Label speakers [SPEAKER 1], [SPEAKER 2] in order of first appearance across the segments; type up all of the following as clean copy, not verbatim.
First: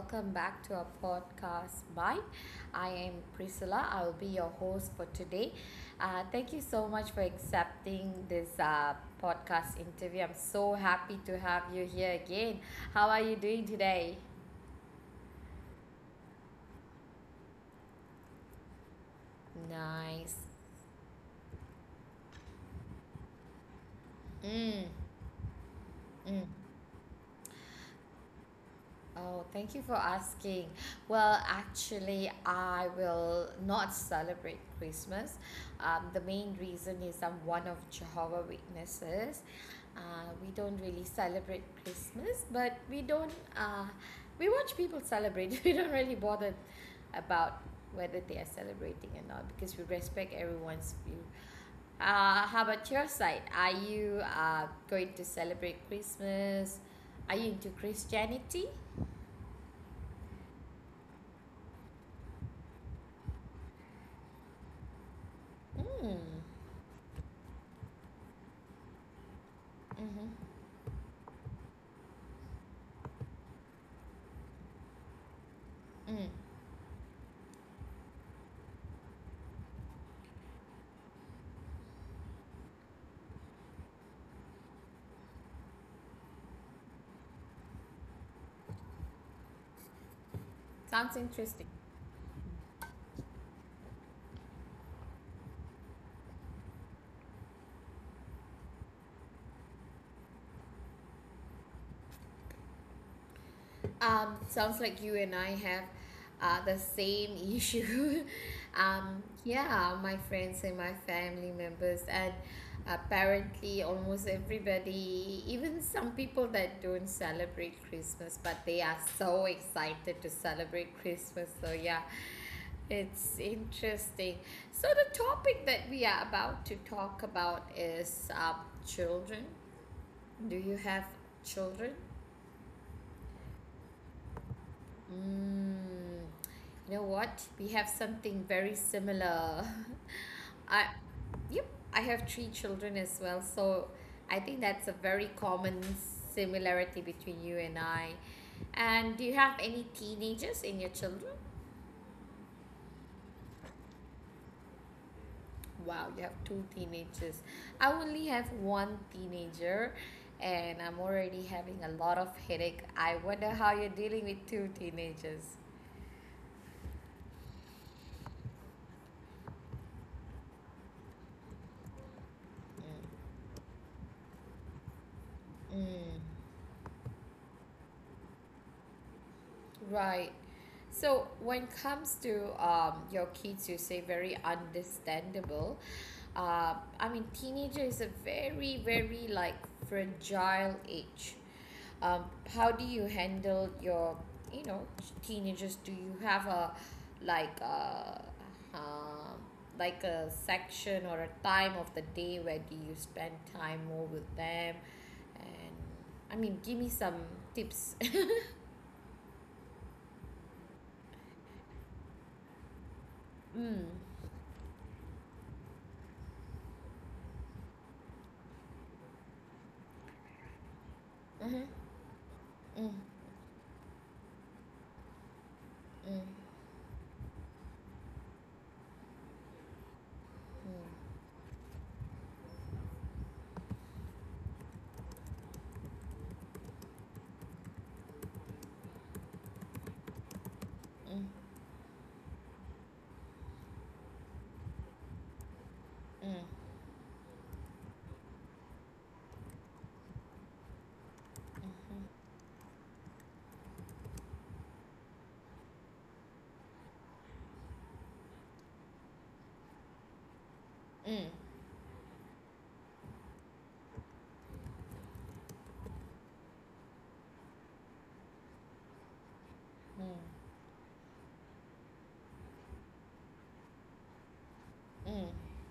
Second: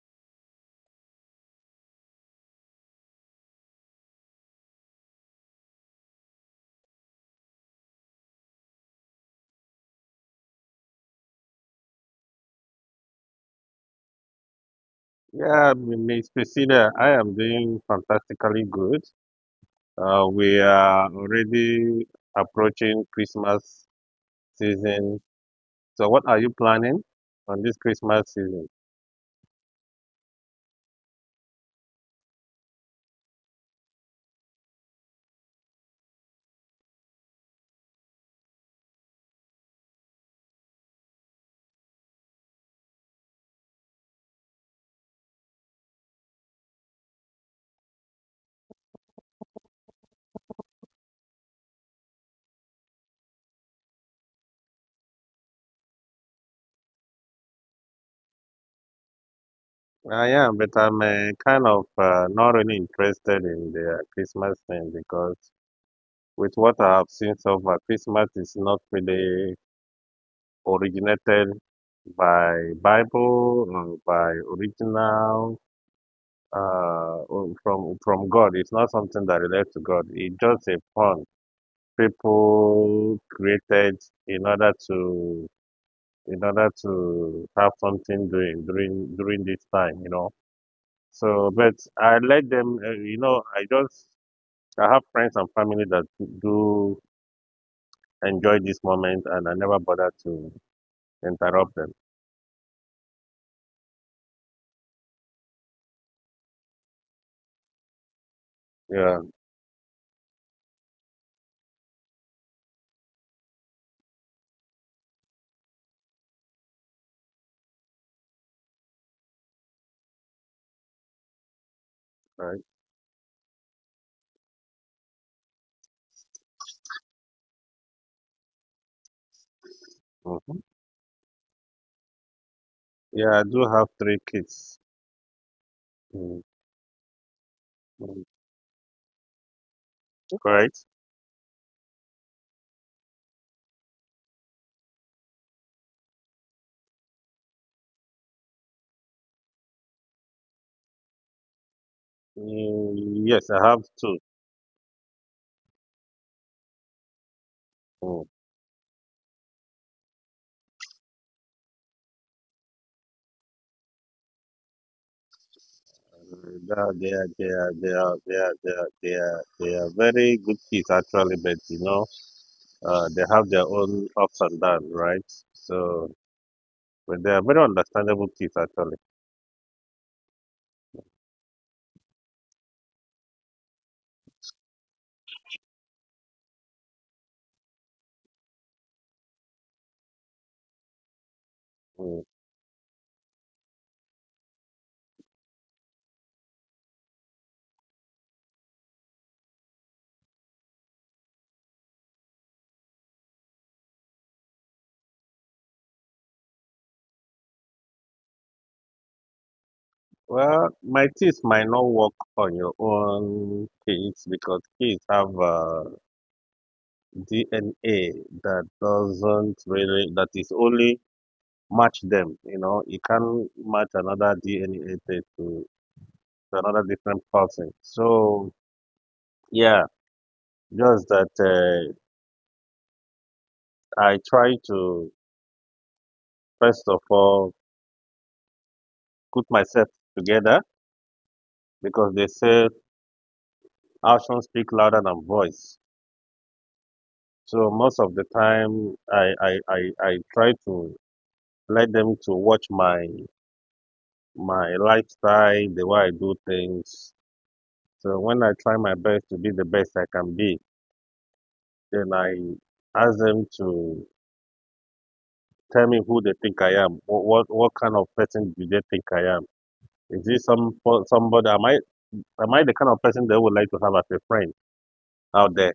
[SPEAKER 1] welcome back to our podcast. Bye. I am Priscilla. I will be your host for today. Thank you so much for accepting this podcast interview. I'm so happy to have you here again. How are you doing today?
[SPEAKER 2] Yeah, Miss Priscilla, I am doing fantastically good.
[SPEAKER 1] Nice.
[SPEAKER 2] We are already approaching Christmas
[SPEAKER 1] Mm,
[SPEAKER 2] season. So, what are
[SPEAKER 1] mm.
[SPEAKER 2] you planning on this Christmas season?
[SPEAKER 1] Oh, thank you for asking. Well, actually, I will not celebrate Christmas. The main reason is I'm one of Jehovah Witnesses. We don't really celebrate Christmas, but we don't. We watch people celebrate. We don't really bother about whether they are celebrating or not because we respect everyone's view. How about your side? Are you going to celebrate Christmas? Are you into Christianity?
[SPEAKER 2] I am, but I'm kind of not really interested in the Christmas thing, because
[SPEAKER 1] Mm.
[SPEAKER 2] with what I have seen so far, Christmas is not really
[SPEAKER 1] Mm-hmm.
[SPEAKER 2] originated by Bible or by original
[SPEAKER 1] Mm.
[SPEAKER 2] from God. It's not something that relates to God. It's just a pun people created in order to in order to have something doing during this time.
[SPEAKER 1] Sounds
[SPEAKER 2] So,
[SPEAKER 1] interesting.
[SPEAKER 2] but I let them. I have friends and family that do enjoy this moment, and I never bother to interrupt them.
[SPEAKER 1] Sounds like you and I have the same issue.
[SPEAKER 2] Yeah,
[SPEAKER 1] Yeah, my friends and my family members, and apparently almost everybody, even some people that don't celebrate Christmas, but they are so excited to celebrate Christmas. So yeah,
[SPEAKER 2] right.
[SPEAKER 1] it's interesting. So the topic that we are about to talk about is children. Do
[SPEAKER 2] Hmm.
[SPEAKER 1] you have children?
[SPEAKER 2] Yeah, I do have three kids.
[SPEAKER 1] Mm,
[SPEAKER 2] Mm,
[SPEAKER 1] you know what? We have
[SPEAKER 2] mm.
[SPEAKER 1] something very similar.
[SPEAKER 2] Correct.
[SPEAKER 1] I, yep, I have three children as well, so I think that's a very common similarity between you and I. And do you have any teenagers in your children?
[SPEAKER 2] Mm, yes, I have two.
[SPEAKER 1] Wow, you have two teenagers. I
[SPEAKER 2] Mm.
[SPEAKER 1] only have one teenager, and I'm already having a lot of headache. I wonder how you're dealing with two teenagers.
[SPEAKER 2] No, they are, they are, they are, they are, they are, they are, they are very good kids actually, but they have their own ups and downs, right? So,
[SPEAKER 1] Mm,
[SPEAKER 2] but they are very understandable kids actually.
[SPEAKER 1] right. So when it comes to your kids, you say very understandable. I mean, teenager is a very, very like fragile age.
[SPEAKER 2] Mm.
[SPEAKER 1] Um, how do you handle your, you know, teenagers? Do you have a like a um, like a section or a time of the day where do you spend time more with them? And I mean, give me some tips.
[SPEAKER 2] Well, my kids might not work on your own
[SPEAKER 1] Mm.
[SPEAKER 2] kids, because kids have DNA that doesn't really, that is only
[SPEAKER 1] Mm-hmm.
[SPEAKER 2] match them. You
[SPEAKER 1] Mm. Mm.
[SPEAKER 2] you can't match another DNA test to,
[SPEAKER 1] Mm.
[SPEAKER 2] to another different person. So, yeah. Just that I try to, first of all, put myself together,
[SPEAKER 1] Mm.
[SPEAKER 2] because they say actions speak louder than voice.
[SPEAKER 1] Mm.
[SPEAKER 2] So most of the time, I try to let them to watch my lifestyle, the way I do things. So when I try my best to be the best I can be,
[SPEAKER 1] mmhmm
[SPEAKER 2] then I ask them to tell me who they think I am. What kind of person do they think I am?
[SPEAKER 1] hmm.
[SPEAKER 2] Is this somebody? Am I the kind of person they would like to have as a friend
[SPEAKER 1] mm
[SPEAKER 2] out there?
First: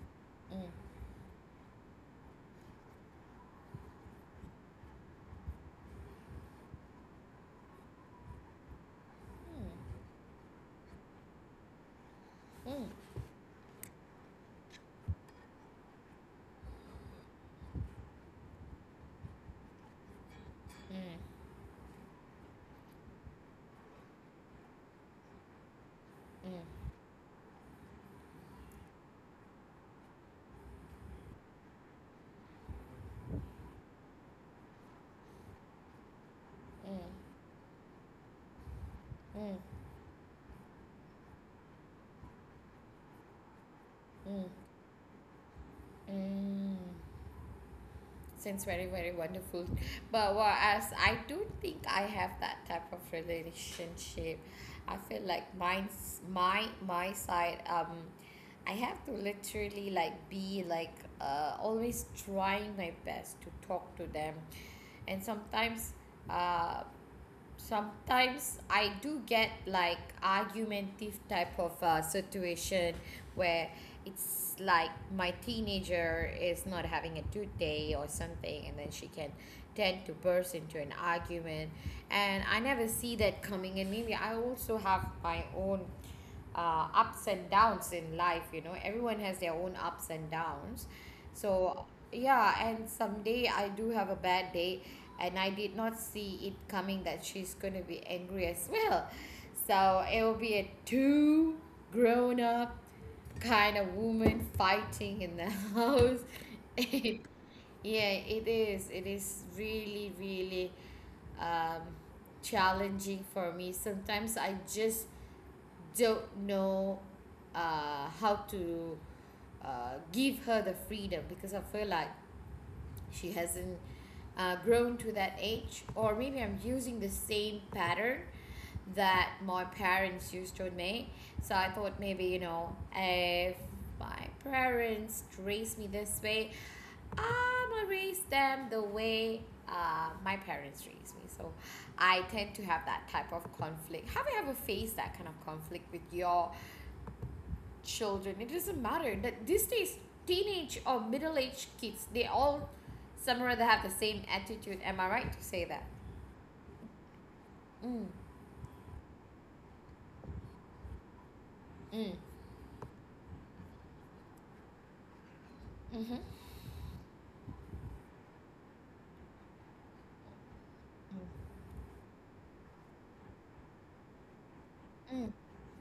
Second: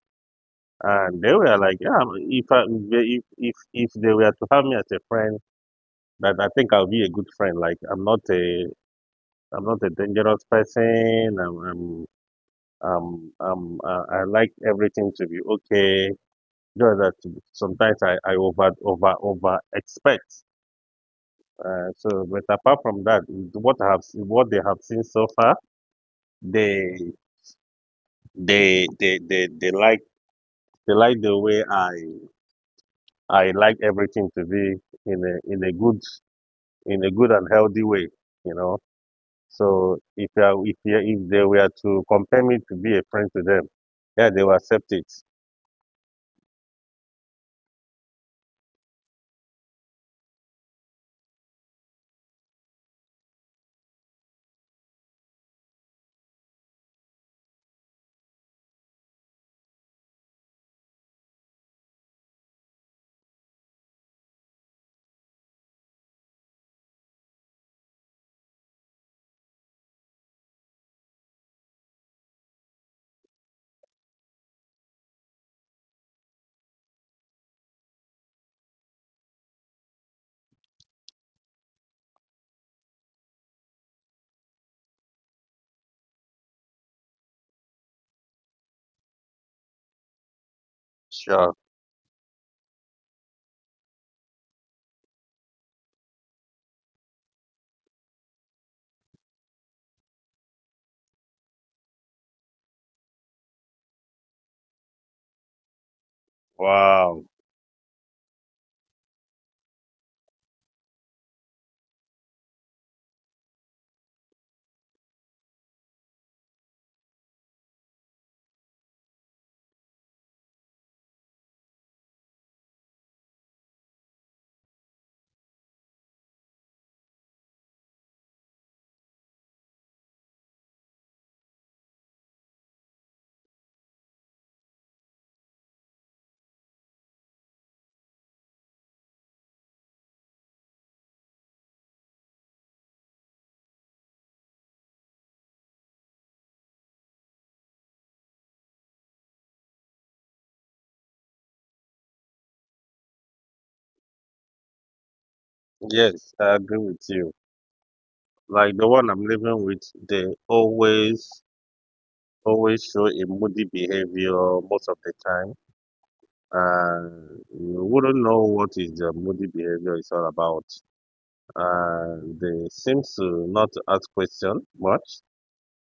[SPEAKER 1] mm.
[SPEAKER 2] And they were like, yeah, if I, if they were to have me as a friend, that I think I'll be a good friend. Like, I'm not a dangerous person.
[SPEAKER 1] Mm. Mm. Mm. Mm. Mm.
[SPEAKER 2] I like everything to be okay. Just that sometimes I over expect. So, but apart from that, what I have seen, what they have seen so far, they they they they, they like they like the way I. I like everything to be in a in a good in a good and healthy way, you know.
[SPEAKER 1] Mm. Mm.
[SPEAKER 2] So if I, if you if they were to compare me to be a friend to them, yeah, they will
[SPEAKER 1] Mm.
[SPEAKER 2] accept it.
[SPEAKER 1] Mm. Sounds very very wonderful, but whereas I don't think I have that type of relationship. I feel like mine's my side. I have to literally like be like always trying my best to talk to them, and sometimes uh sometimes I do get like argumentative type of situation where it's like my teenager is not having a good day or something, and then she can tend to burst into an argument, and I never see that coming. And maybe I also have my own ups and downs in life. You know, everyone has their own ups and downs.
[SPEAKER 2] Sure.
[SPEAKER 1] So yeah, and someday I do have a bad day, and I did not see it coming that she's going to be angry as well. So it will be a two grown up kind of woman fighting in the house. It-
[SPEAKER 2] Wow.
[SPEAKER 1] yeah, it is. It is really, really um, challenging for me. Sometimes I just don't know how to give her the freedom, because I feel like she hasn't grown to that age, or maybe I'm using the same pattern that my parents used to me. So I thought maybe, you know, if my parents raised me this way, I'm gonna raise them the way my parents raised me. So I tend to have that type of conflict. Have you ever faced that kind of conflict with your children? It doesn't matter that these days, teenage or middle aged kids, they all somewhere they have the same attitude. Am I right to say that?
[SPEAKER 2] Yes, I agree with you.
[SPEAKER 1] Mm,
[SPEAKER 2] Like the one I'm living with, they always
[SPEAKER 1] mm,
[SPEAKER 2] always show a moody behavior most of the time,
[SPEAKER 1] mm-hmm,
[SPEAKER 2] and you wouldn't know what is their moody behavior is all about.
[SPEAKER 1] mm,
[SPEAKER 2] And they seems to not ask question much.
[SPEAKER 1] mm,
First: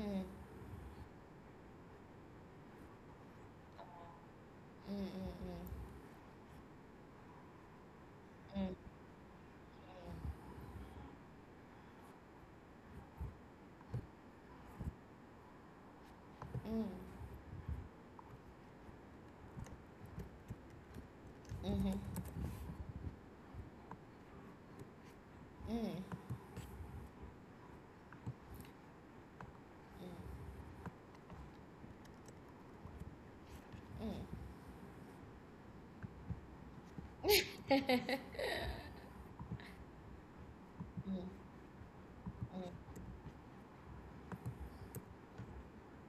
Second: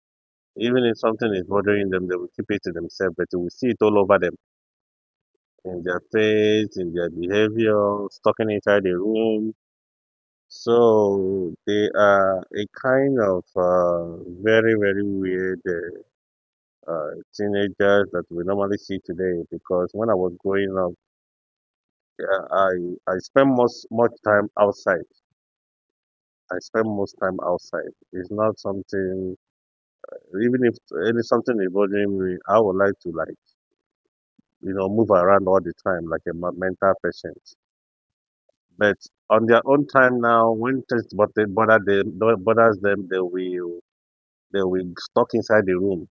[SPEAKER 1] mm.
[SPEAKER 2] Even if something is bothering them, they will keep it to themselves, but you will see it all over them,
[SPEAKER 1] Mm, mm, mm.
[SPEAKER 2] in their face, in their behavior, stalking
[SPEAKER 1] Mm,
[SPEAKER 2] inside the room. So they are a kind of very, very weird
[SPEAKER 1] mm. Mm.
[SPEAKER 2] teenagers that we normally see today. Because when I was growing up,
[SPEAKER 1] Mhm. Mm, mm,
[SPEAKER 2] uh, I I spent most much time outside. I spend most time outside. It's not something. Even if any something is bothering me, I would like to, like move around all the time like a mental patient.
[SPEAKER 1] mm.
[SPEAKER 2] But on their own time now, when things
[SPEAKER 1] Mm,
[SPEAKER 2] bothers
[SPEAKER 1] mm.
[SPEAKER 2] them, they will stuck inside the room,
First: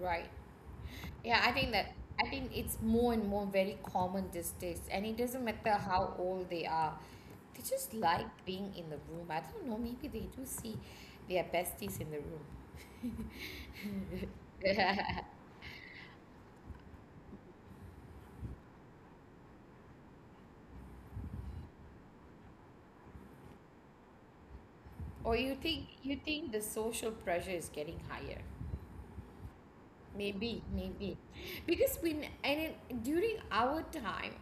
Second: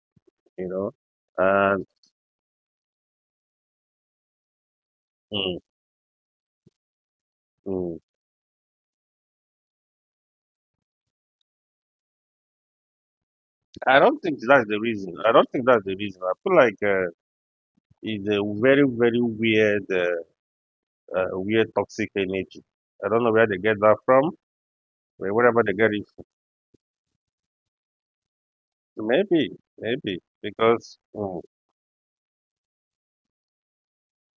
[SPEAKER 1] Right.
[SPEAKER 2] you know.
[SPEAKER 1] Yeah, I think
[SPEAKER 2] And
[SPEAKER 1] that I think it's more and more very common these days, and it doesn't
[SPEAKER 2] mm,
[SPEAKER 1] matter how old they are. They just
[SPEAKER 2] mm.
[SPEAKER 1] like being in the room. I don't know, maybe they do see their besties in the room.
[SPEAKER 2] I don't think that's the reason. I don't think that's the reason. I feel like it's a very very weird weird toxic energy. I don't know where they get that from.
[SPEAKER 1] Or
[SPEAKER 2] Wherever they get it,
[SPEAKER 1] you think the social pressure is getting higher?
[SPEAKER 2] maybe maybe
[SPEAKER 1] Maybe,
[SPEAKER 2] because
[SPEAKER 1] maybe. Because when and it, during our time,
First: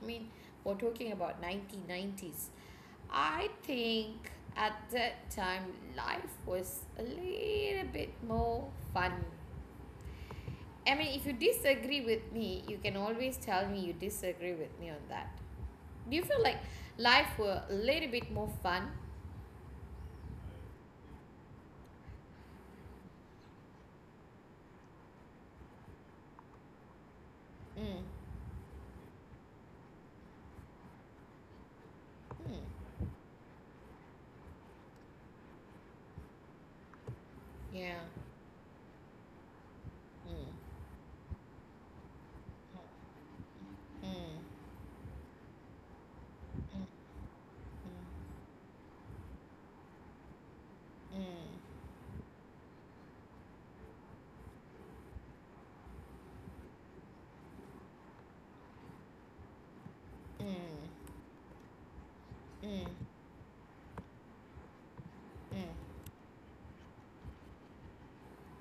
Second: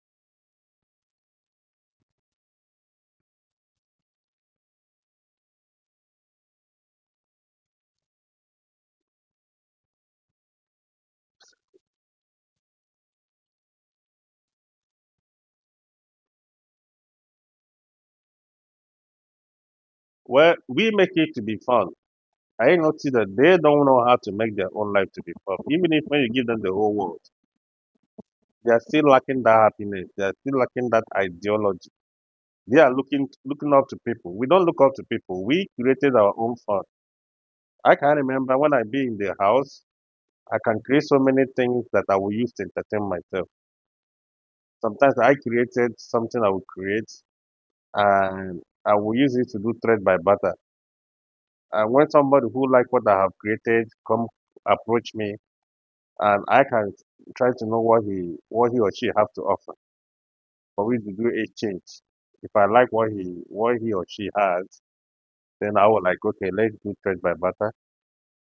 [SPEAKER 1] I mean, we're talking about 1990s. I think at that time life was a little bit more fun. I mean, if you disagree with me, you can always tell me you disagree with me on that. Do you feel like life were a little bit more fun?
[SPEAKER 2] well we make it to be fun. I noticed that they don't know how to make their own life to be fun. Even if when you give them the whole world,
[SPEAKER 1] Mm.
[SPEAKER 2] they are still lacking that happiness. They are still lacking that ideology.
[SPEAKER 1] Mm.
[SPEAKER 2] They are looking up to people. We don't look up to people. We created our own fun.
[SPEAKER 1] Yeah.
[SPEAKER 2] I can remember when I be in the house,
[SPEAKER 1] Mm.
[SPEAKER 2] I can create so many things that I will use to entertain myself.
[SPEAKER 1] Mm. Mm.
[SPEAKER 2] Sometimes I created something I will create, and I will use it to do thread by butter.
[SPEAKER 1] Mm. Mm.
[SPEAKER 2] And when somebody who like what I have created come approach me, and I can try to know what he or she have to offer
[SPEAKER 1] Mm. Mm.
[SPEAKER 2] for me to do a change. If I
[SPEAKER 1] Mm.
[SPEAKER 2] like what he or she has,
[SPEAKER 1] Mm.
[SPEAKER 2] then I will like, okay, let's do trade by barter.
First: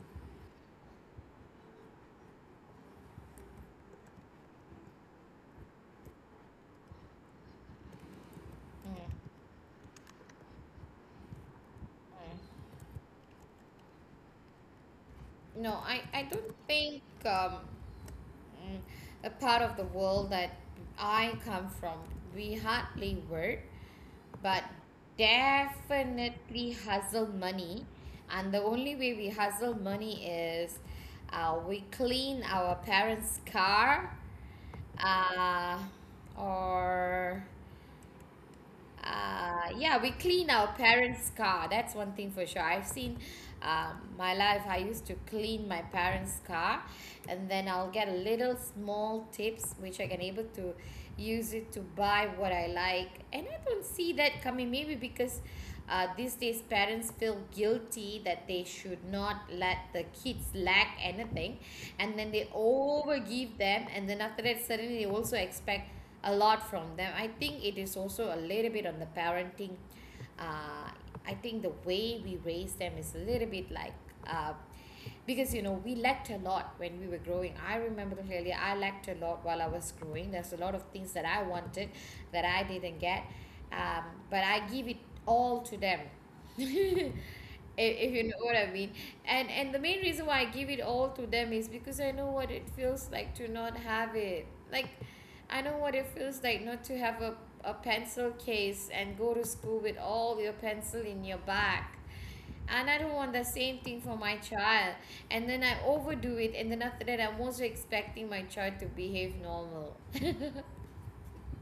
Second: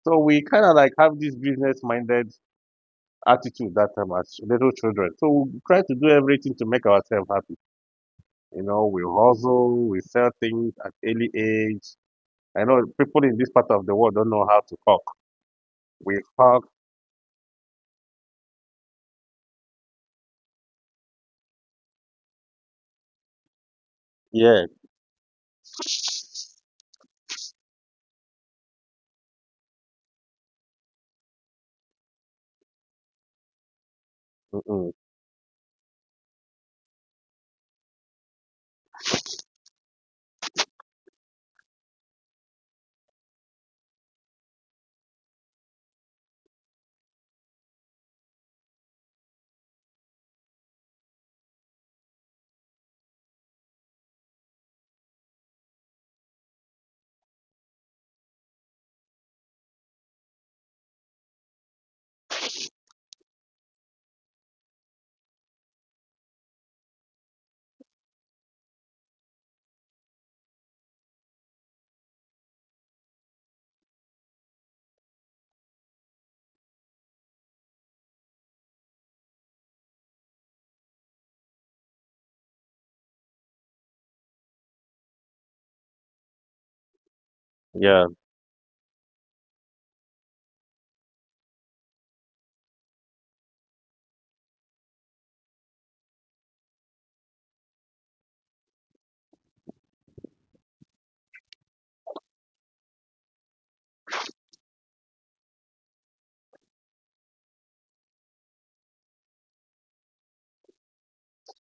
[SPEAKER 2] So we kind of like have this business minded attitude that time as little children. So we try to do everything to make ourselves happy. You know, we
[SPEAKER 1] Mm,
[SPEAKER 2] hustle, we sell things at early age. I
[SPEAKER 1] mm.
[SPEAKER 2] know people in this part of the world don't know how to cook.
[SPEAKER 1] No,
[SPEAKER 2] We
[SPEAKER 1] I don't
[SPEAKER 2] cook,
[SPEAKER 1] think mm, the part of the world that I come from, we hardly work, but
[SPEAKER 2] yeah,
[SPEAKER 1] definitely hustle money. And the only way we hustle money is we clean our parents' car
[SPEAKER 2] mm-mm,
[SPEAKER 1] uh, or yeah, we clean our parents' car. That's one thing for sure. I've seen my life, I used to clean my parents' car, and then I'll get little small tips which I can able to use it to buy what I like. And I don't see that coming, maybe because these days parents feel guilty that they should not let the kids lack anything, and then they over give them, and then after that, suddenly they also expect a lot from them. I think it is also a little bit on the parenting. uh, I think the way we raise them is a little bit like uh, because you know we lacked a lot when we were growing. I remember clearly I lacked a lot while I was growing. There's a lot of things that I wanted that I didn't get, um, but I give it all to them. If
[SPEAKER 2] yeah.
[SPEAKER 1] you know what I mean. And the main reason why I give it all to them is because I know what it feels like to not have it. Like I know what it feels like not to have a pencil case and go to school with all your pencil in your back. And I don't want the same thing for my child. And then I overdo it, and then after that I'm also expecting my child to behave normal.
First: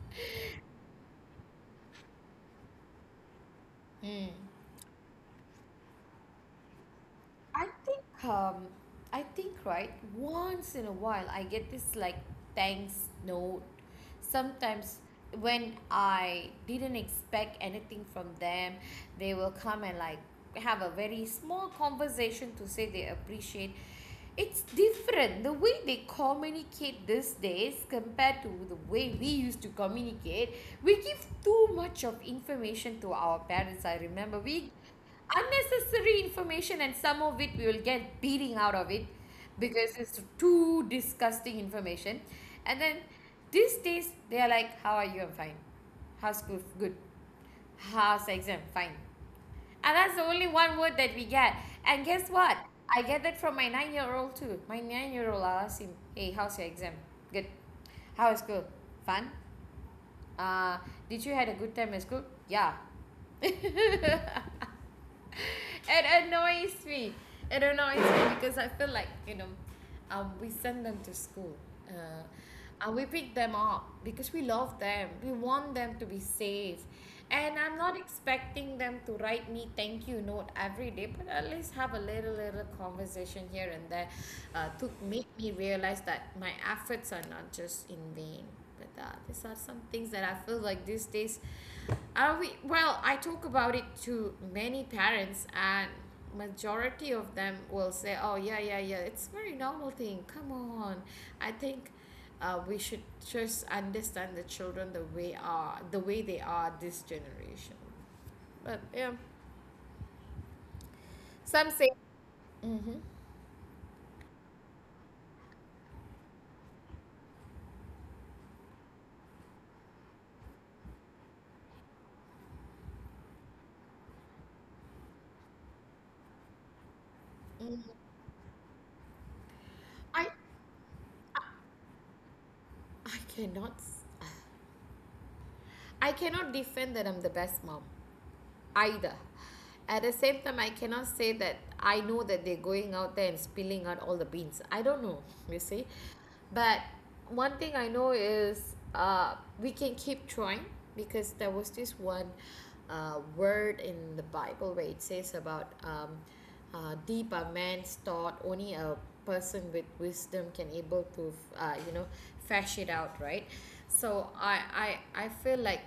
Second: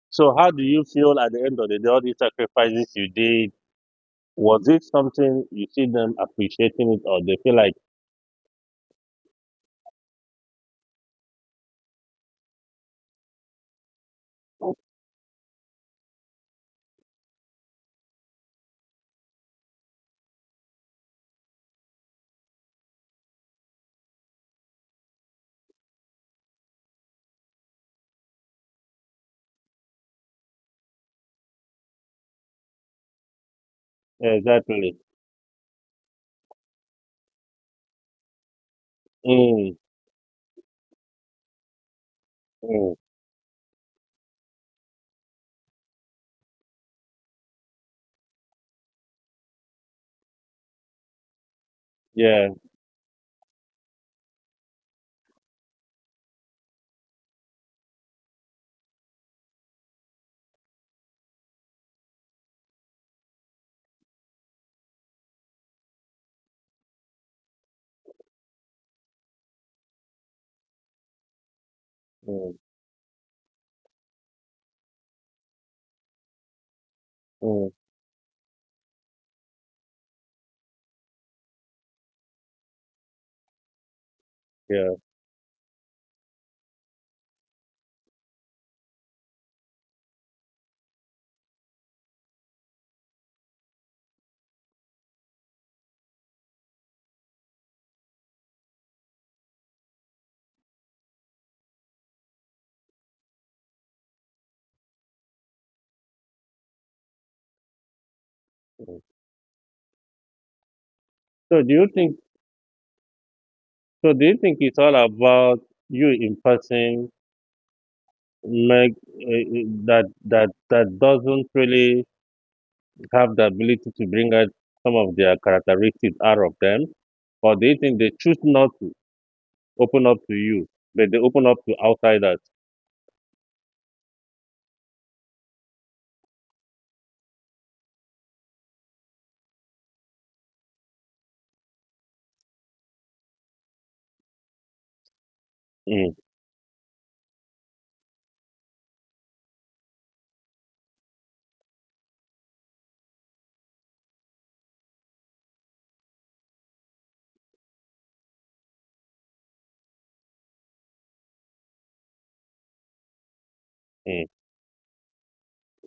[SPEAKER 2] So how do you feel at the end of the day, all these sacrifices you did?
[SPEAKER 1] Mm.
[SPEAKER 2] Was it something you see them appreciating it, or they feel
[SPEAKER 1] I
[SPEAKER 2] like,
[SPEAKER 1] think um I think right once in a while I get this like thanks note sometimes. When I didn't expect anything from them, they will come and like have a very small conversation to say they appreciate. It's different the way they communicate these days compared to the way we used to communicate. We give too much of information to our parents. I
[SPEAKER 2] "Yeah,
[SPEAKER 1] remember we
[SPEAKER 2] exactly?"
[SPEAKER 1] unnecessary information, and some of it we will get beating out of it
[SPEAKER 2] Mm,
[SPEAKER 1] because it's too disgusting information. And
[SPEAKER 2] mm,
[SPEAKER 1] then these days they are like, how are you? I'm fine. How's school? Good. How's exam? Fine. And that's the only one word that we get. And guess
[SPEAKER 2] yeah,
[SPEAKER 1] what? I get that from my 9 year old too. My 9 year old, I ask him, hey, how's your exam? Good. How is school? Fun. uh did you had a good time at school? Yeah. It annoys me. It annoys me because I feel like, you know, we send them to school.
[SPEAKER 2] mm,
[SPEAKER 1] We pick them up because we love them. We want them to be safe, and
[SPEAKER 2] mm,
[SPEAKER 1] I'm not expecting them to write me thank you note every day. But at least have a little little conversation here and there to
[SPEAKER 2] yeah.
[SPEAKER 1] make me realize that my efforts are not just in vain with that. These are some things that I feel like these days. Are we well? I talk about it to many parents, and majority of them will say, "Oh yeah, yeah, yeah. It's very normal thing. Come on." I think we should just understand the children the way are the way they are this generation. But
[SPEAKER 2] Mm.
[SPEAKER 1] yeah,
[SPEAKER 2] So
[SPEAKER 1] some
[SPEAKER 2] do you
[SPEAKER 1] say.
[SPEAKER 2] think?
[SPEAKER 1] Hmm.
[SPEAKER 2] So do you think it's all about you impressing make that doesn't really have the ability to bring out some of their characteristics out of them, or do you think they choose not to open up
[SPEAKER 1] I
[SPEAKER 2] to you, but they open up to outsiders?
[SPEAKER 1] I cannot. I cannot defend that I'm the best mom either. At the same time, I cannot say that I know that they're going out there and spilling out all the beans. I don't know, you see.
[SPEAKER 2] Mm,
[SPEAKER 1] But one thing I know is we can keep trying, because there was this one word in the Bible where it says about deep a man's thought, only a person with wisdom can able to, you know, fash it out, right?
[SPEAKER 2] mm.
[SPEAKER 1] So I feel like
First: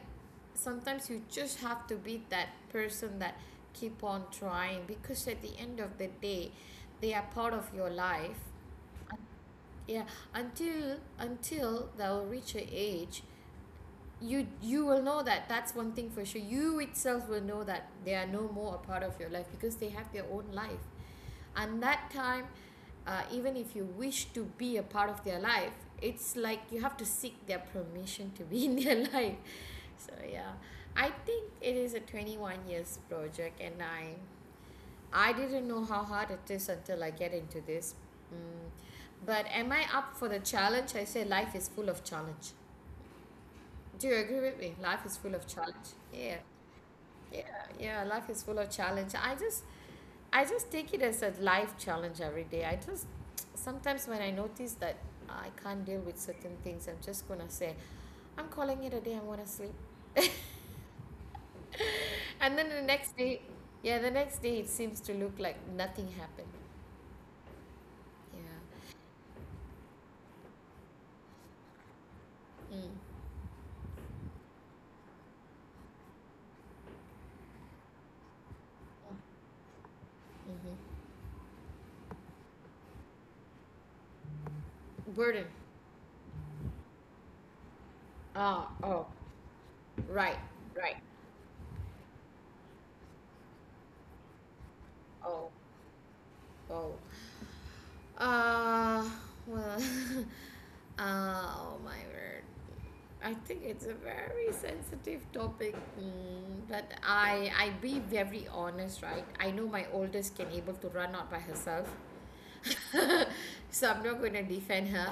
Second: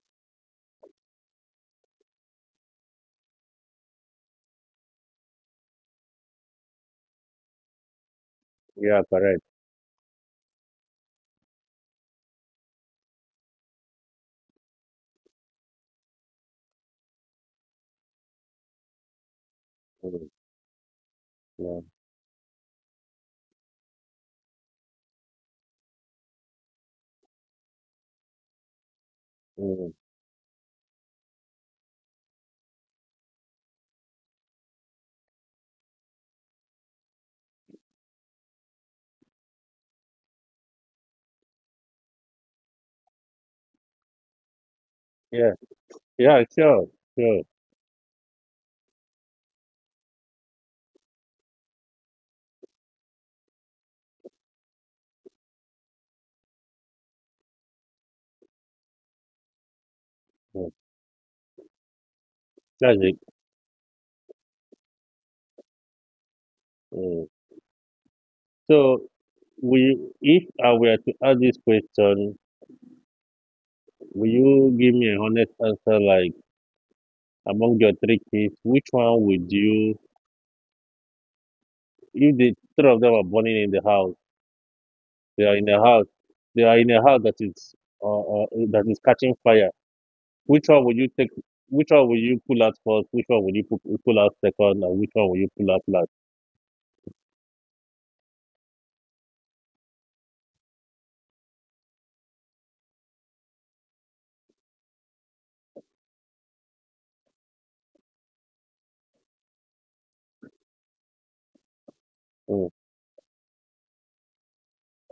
[SPEAKER 1] sometimes you just have to be that person that keep on trying, because at the end of the day they are part of your life.
[SPEAKER 2] Yeah, correct.
[SPEAKER 1] Yeah, until they'll reach a age, you will know that. That's one thing for sure. You itself will know that they are no more a part of your life because they have their
[SPEAKER 2] Mm,
[SPEAKER 1] own life.
[SPEAKER 2] yeah,
[SPEAKER 1] And that time even if you wish to be a part of their life, it's like you have to seek their permission to be in their life.
[SPEAKER 2] mm.
[SPEAKER 1] So yeah, I think it is a 21 years project, and I didn't know how hard it is until I get into this. Mm. But am I up for the challenge? I say life is full of challenge. Do you agree with me? Life is full of
[SPEAKER 2] Yeah.
[SPEAKER 1] challenge. Yeah,
[SPEAKER 2] Yeah, sure,
[SPEAKER 1] yeah,
[SPEAKER 2] sure.
[SPEAKER 1] yeah. Life is full of challenge. I just take it as a life challenge every day. I just, sometimes when I notice that I can't deal with certain things, I'm just gonna say, I'm calling it a day. I wanna sleep,
[SPEAKER 2] Mm,
[SPEAKER 1] and then the
[SPEAKER 2] that's
[SPEAKER 1] next
[SPEAKER 2] it.
[SPEAKER 1] day, yeah, the next day it seems to look like nothing happened.
[SPEAKER 2] Mm.
[SPEAKER 1] Yeah.
[SPEAKER 2] So, if I were to ask this question,
[SPEAKER 1] Mm.
[SPEAKER 2] will you give me a honest answer? Like, among your three kids, which one would you?
[SPEAKER 1] Mm-hmm.
[SPEAKER 2] If the three of them are burning in the house, they
[SPEAKER 1] Burden.
[SPEAKER 2] are in a house, they are in a house uh, uh,
[SPEAKER 1] Ah,
[SPEAKER 2] that is
[SPEAKER 1] oh,
[SPEAKER 2] catching fire.
[SPEAKER 1] right,
[SPEAKER 2] Which one
[SPEAKER 1] right.
[SPEAKER 2] would you take? Which one will you pull out first? Which one will you pull out second? And which one will you
[SPEAKER 1] Oh,
[SPEAKER 2] pull out last?
[SPEAKER 1] oh, Uh, well, oh my word. I think it's a very sensitive topic, but I be very honest, right? I know my oldest can able to run out by herself,
[SPEAKER 2] Mm,
[SPEAKER 1] so I'm not going to defend her.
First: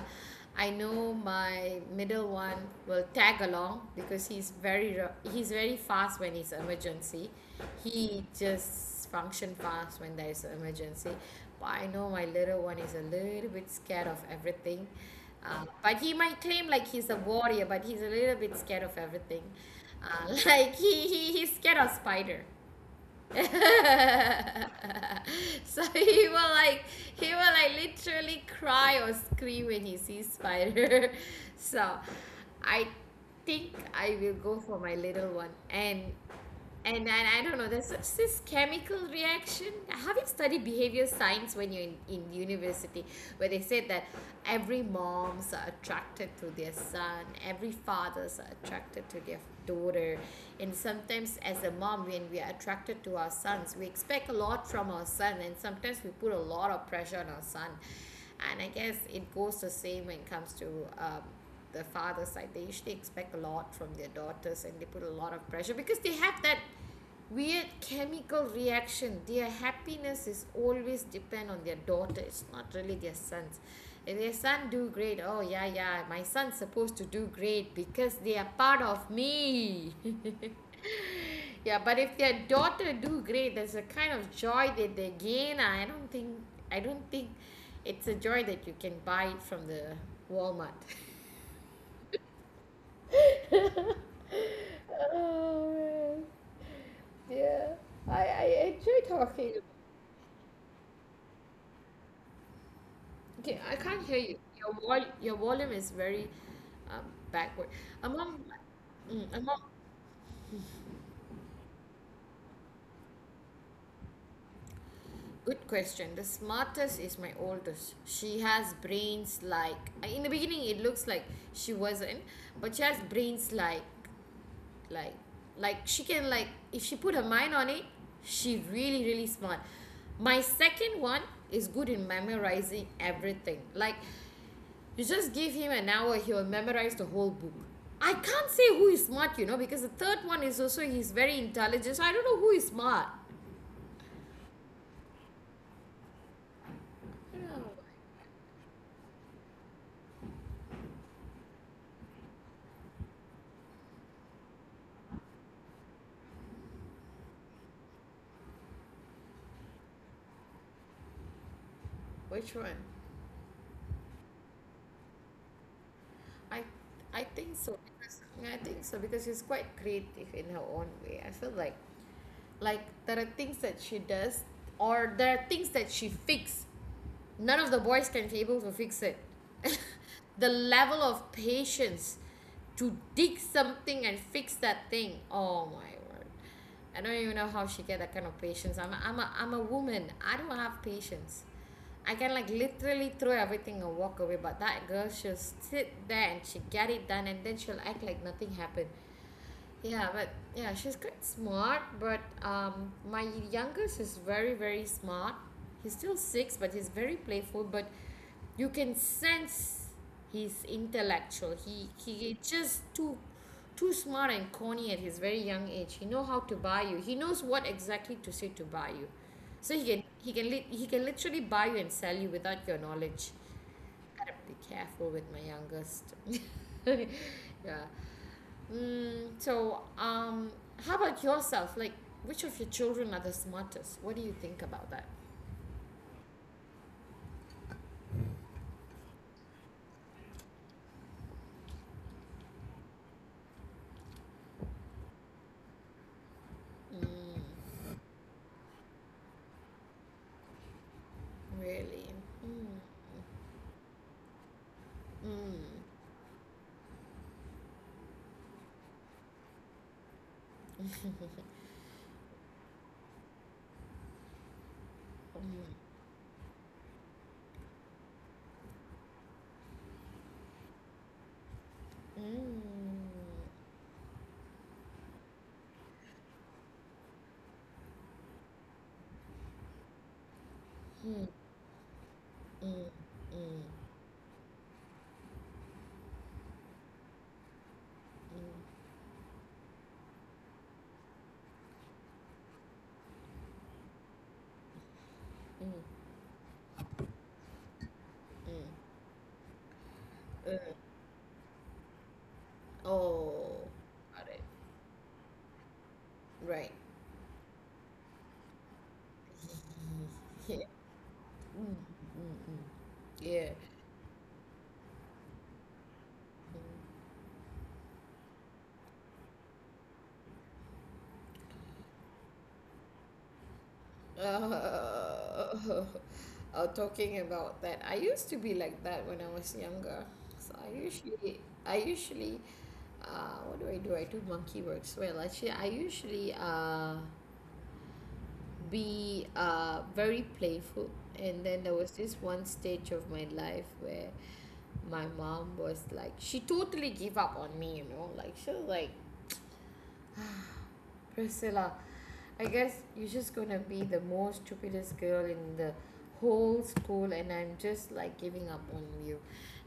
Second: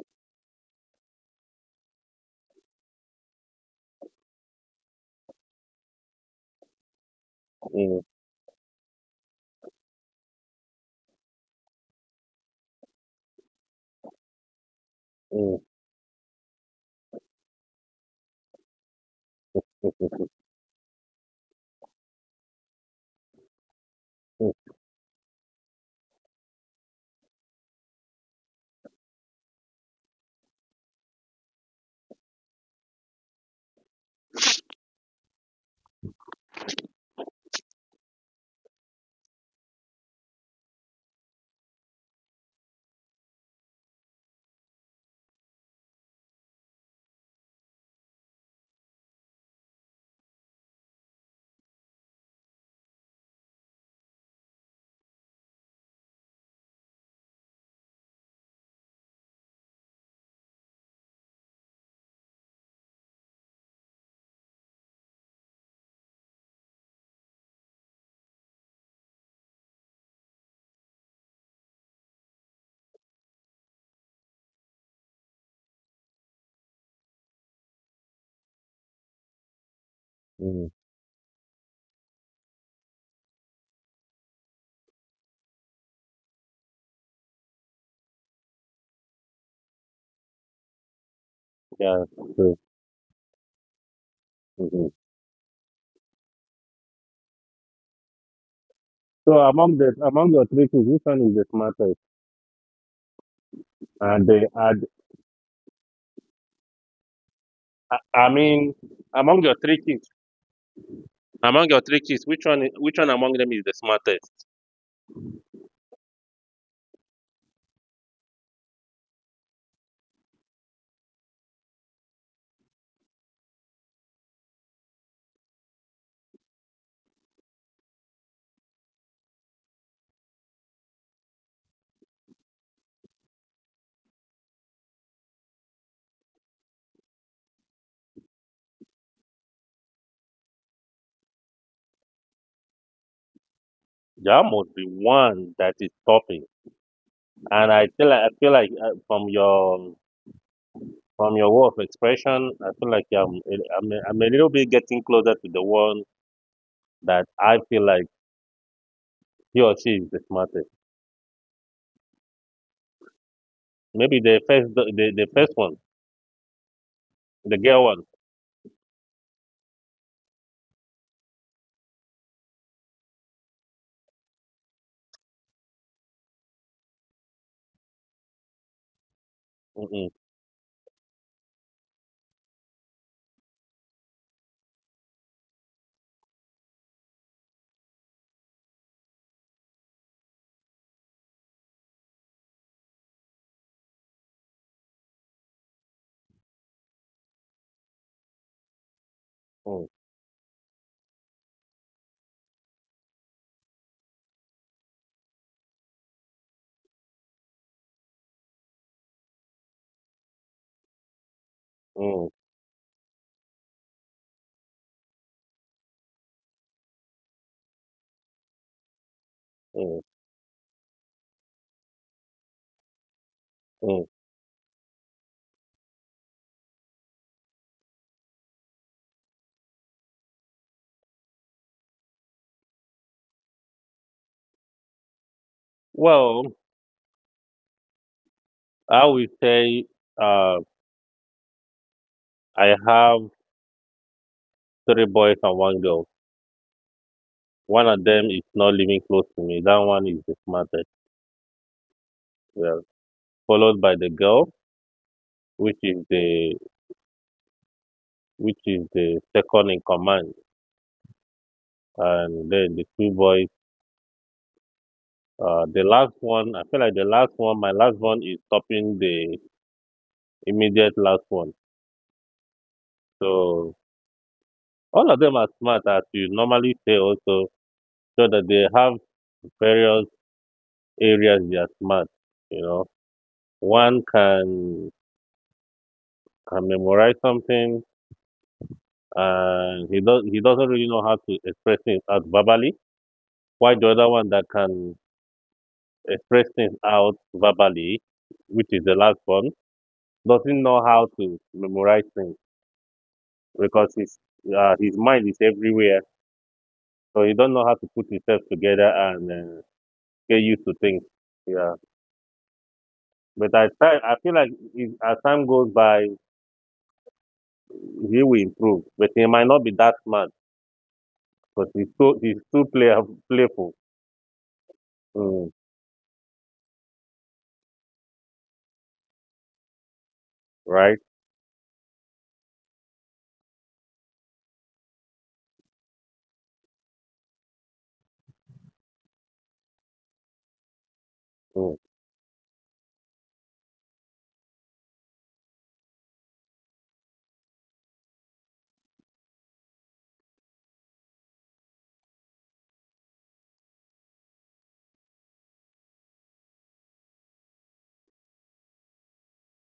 [SPEAKER 1] I know my middle one will tag along because he's very fast when it's emergency.
[SPEAKER 2] mm,
[SPEAKER 1] He just function fast when there is an emergency. But I know my little one is a little bit scared of everything.
[SPEAKER 2] mm,
[SPEAKER 1] But he might claim like he's a warrior, but he's a little bit scared of everything. Like he's scared of spider.
[SPEAKER 2] mm,
[SPEAKER 1] So he will like literally cry or scream when he sees spider. So I think I will go for my little one, and then I don't know, there's such this chemical reaction. Have you studied behavior science when you're in university, where they said that every moms are attracted to their son, every fathers are attracted to their daughter, and sometimes as a mom, when we are attracted to our sons, we expect a lot from our son, and sometimes we put a lot of pressure on our son. And I guess it goes the same when it comes to um, the father side. They usually expect a lot from their daughters and they put a lot of pressure because they have that weird chemical reaction. Their happiness is always depend on their daughter. It's not really their sons. If their son do great, oh yeah yeah, my son's supposed to do great because they are part of me.
[SPEAKER 2] mm.
[SPEAKER 1] Yeah, but if their daughter do great, there's a kind of joy that they gain. I don't think it's a joy that you can buy it from the Walmart.
[SPEAKER 2] Yeah. True. Mm-hmm.
[SPEAKER 1] Oh man, yeah. I enjoy
[SPEAKER 2] So
[SPEAKER 1] talking.
[SPEAKER 2] among your three kids, which one is the smartest?
[SPEAKER 1] Okay, I can't hear
[SPEAKER 2] And
[SPEAKER 1] you.
[SPEAKER 2] they
[SPEAKER 1] Your
[SPEAKER 2] are,
[SPEAKER 1] vol your volume is very um, backward.
[SPEAKER 2] I
[SPEAKER 1] Among
[SPEAKER 2] mean,
[SPEAKER 1] mm,
[SPEAKER 2] among your
[SPEAKER 1] among
[SPEAKER 2] three kids, among your three kids, which one among them is the smartest?
[SPEAKER 1] Good question. The smartest is my oldest. She has brains, like in the beginning it looks like she wasn't, but she has brains, like like she can, like if she put her mind on it, she really really smart. My second one is good in memorizing everything. Like, you just give him an hour, he will memorize the whole book. I can't say who is smart, you know, because the third one is also, he's very intelligent. So I don't know who is smart.
[SPEAKER 2] There must be one that is topping.
[SPEAKER 1] I don't know.
[SPEAKER 2] And I feel like, from your word of expression, I feel like I'm a little bit getting closer to the one that I feel like he or she is the smartest.
[SPEAKER 1] Which one?
[SPEAKER 2] Maybe the first one,
[SPEAKER 1] I I think
[SPEAKER 2] the
[SPEAKER 1] so.
[SPEAKER 2] girl one.
[SPEAKER 1] Because she's quite creative in her own way. I feel like there are things that she does or there are things that she fixes, none of the boys can be able to fix it.
[SPEAKER 2] Mm-mm,
[SPEAKER 1] The level of patience to dig something and fix that thing, oh my word, I don't even know how she get that kind of patience. I'm a woman, I don't have patience. I can like literally throw everything and walk away, but that girl, she'll sit there and she get it done and then she'll act like nothing happened.
[SPEAKER 2] mm,
[SPEAKER 1] Yeah, but yeah, she's quite smart. But my youngest is very, very smart. He's still 6, but he's very playful. But you can sense he's intellectual. He
[SPEAKER 2] mm,
[SPEAKER 1] he is just too smart and corny at his very young age. He know how to buy you. He knows what exactly to say to buy you. So he
[SPEAKER 2] mm,
[SPEAKER 1] can he can lit he can literally buy you and sell you without your knowledge.
[SPEAKER 2] mm.
[SPEAKER 1] Gotta be careful with my youngest. Yeah. Mm, so, how about yourself? Like, which of your children are the smartest? What do you think about that?
[SPEAKER 2] Well. I will say uh, I have three boys and one girl. One of them is not living close to me. That one is the smartest.
[SPEAKER 1] Really? Mm,
[SPEAKER 2] Well, followed by the girl,
[SPEAKER 1] mm,
[SPEAKER 2] which is the second in command, and then the two boys. The last one, I feel like the last one, my last one is topping the immediate last one.
[SPEAKER 1] mm,
[SPEAKER 2] So all of them are smart, as you normally say, also, so that they have various
[SPEAKER 1] mm, mm, mm,
[SPEAKER 2] areas they are smart. You know,
[SPEAKER 1] mm, mm,
[SPEAKER 2] one can memorize something, and he doesn't really know how to express things out verbally, while the other one that can
[SPEAKER 1] mm,
[SPEAKER 2] express things out verbally, which is
[SPEAKER 1] mm.
[SPEAKER 2] the last one,
[SPEAKER 1] Uh,
[SPEAKER 2] doesn't know how to memorize things,
[SPEAKER 1] oh,
[SPEAKER 2] because his
[SPEAKER 1] got it.
[SPEAKER 2] uh, his mind is everywhere,
[SPEAKER 1] Right.
[SPEAKER 2] so he don't know how to put himself together and get
[SPEAKER 1] Yeah.
[SPEAKER 2] used to things, yeah.
[SPEAKER 1] Mm, yeah.
[SPEAKER 2] But I try, I feel like if, as time goes by, he will improve, but he might not be that smart, because he's too playful.
[SPEAKER 1] Uh,
[SPEAKER 2] Mm,
[SPEAKER 1] talking about that, I used to be like that when I was younger. So I
[SPEAKER 2] right.
[SPEAKER 1] usually, I usually what do I do, I do monkey works, well actually I usually be very playful, and then there
[SPEAKER 2] Mm.
[SPEAKER 1] was this one stage of my life where my mom was like she totally gave up on me, you know, like she was like, Priscilla, I guess you're just gonna be the most stupidest girl in the whole school and I'm just like giving up on you.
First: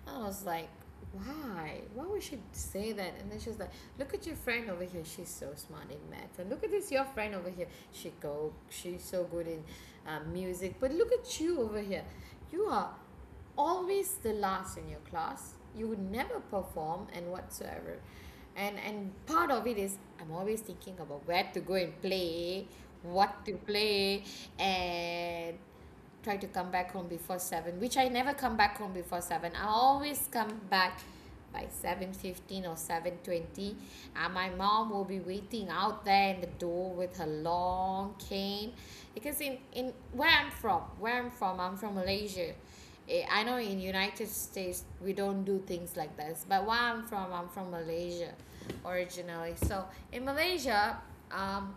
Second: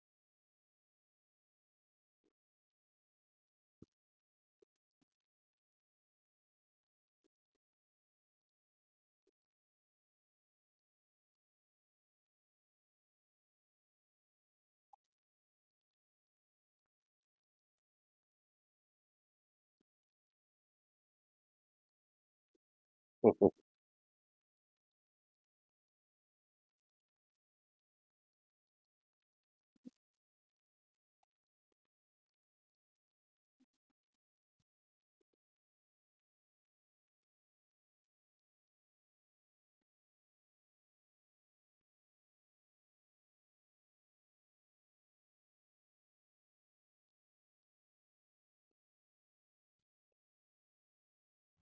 [SPEAKER 1] I was like, why? Why would she say that? And then she's like, look at your friend over here. She's so smart in math. And look at this, your friend over here. She go, she's so good in music. But look at you over here. You are always the last in your class. You would never perform and whatsoever. And part of it is I'm always thinking about where to go and play, what
[SPEAKER 2] Mm,
[SPEAKER 1] to play, and try to come back home before 7, which I never come back home before 7. I always come back by 7:15 or 7:20. And my mom will be waiting out there in the door with her long cane, because in where I'm from, I'm from Malaysia. Eh, I know in United States we don't do things like this, but where I'm from Malaysia originally. So in Malaysia, um,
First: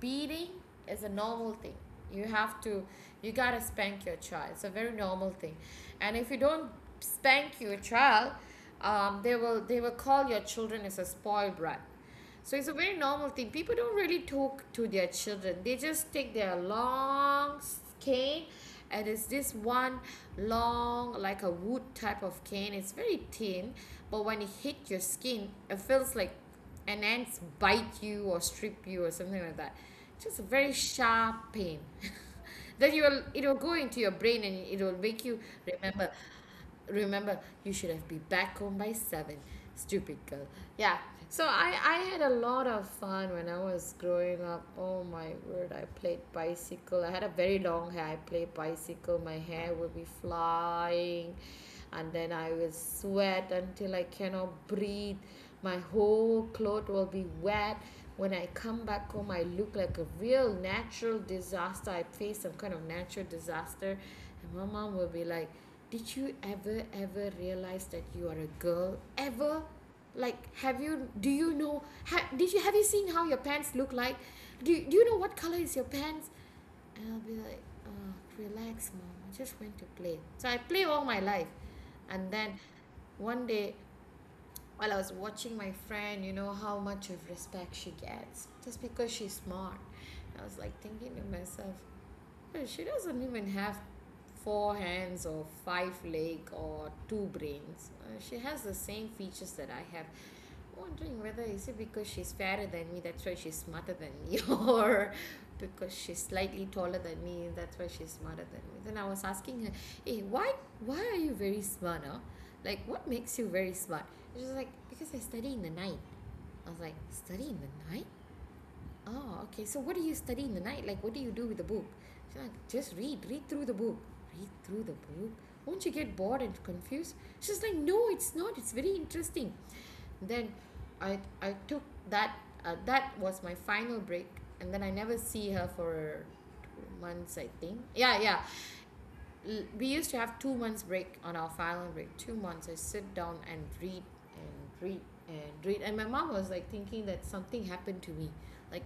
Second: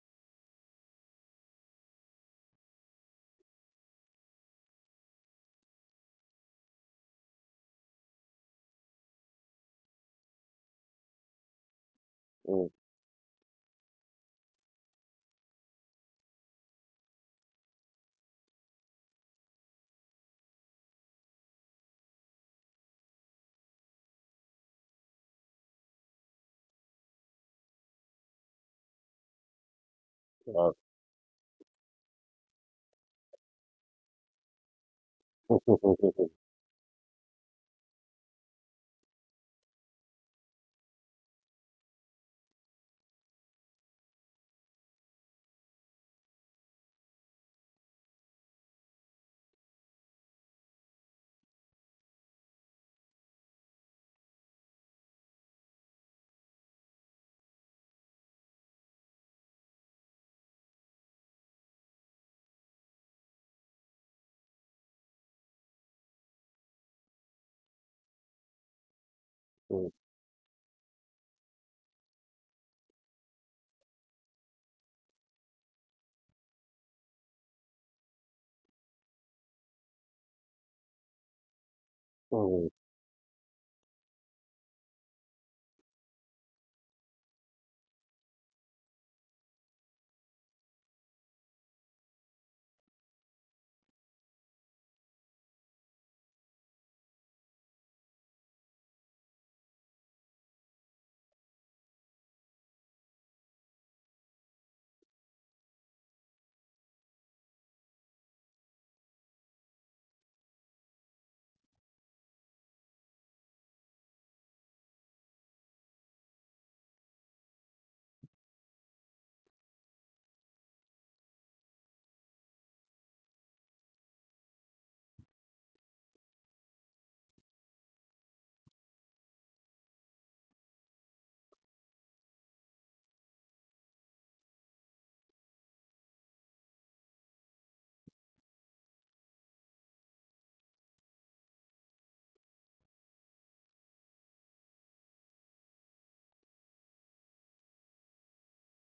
[SPEAKER 1] beating is a normal thing. You have to, you gotta spank your child. It's a very normal thing, and if you don't spank your child, they will call your children as a spoiled brat. So it's a very normal thing. People don't really talk to their children. They just take their long cane, and it's this one long like a wood type of cane. It's very thin, but when it hits your skin, it feels like an ants bite you or strip you or something like that. Just a
[SPEAKER 2] uh,
[SPEAKER 1] very sharp pain. Then you will it will go into your brain and it will make you remember
[SPEAKER 2] mm,
[SPEAKER 1] remember you should have been back home by 7, stupid girl. Yeah. So I had a lot of fun when I was growing up, oh my word, I played bicycle, I had a very long hair, I played bicycle, my hair would be flying, and then I will sweat until I cannot breathe, my whole clothes will be wet, when I come back home I look like a real natural disaster, I face some kind of natural disaster. And my mom will be like, did you ever ever realize that you are a girl ever? Like, have you do you know ha, did you have you seen how your pants look like? Do you know what color is your pants? And I'll be like, oh, relax mom, I just went to play. So I play all my life. And then
[SPEAKER 2] mm,
[SPEAKER 1] one day while I was watching my friend, you know how much of respect she gets just because she's smart. I was like thinking to myself, she doesn't even have four hands or five legs or two brains. She has the same features that I have. Wondering whether is it because she's fairer than me, that's why she's smarter than me, or because she's slightly taller than me, that's why she's smarter than me. Then I was asking her, "Hey, why are you very smart? Huh? Like, what makes you very smart?" She was like, "Because I study in the night." I was like, "Study in the night?" Oh okay, so what do you study in the night, like what do you do with the book? She's like, just read, read through the book, read through the book. Won't you get bored and confused? She's like, no it's not, it's very interesting. Then i i took that uh, that was my final break. And then I never see her for 2 months I think. Yeah yeah, we used to have 2 months break on our final break. 2 months, I sit down and read and read and read. And my mom was like thinking that something happened to me, like,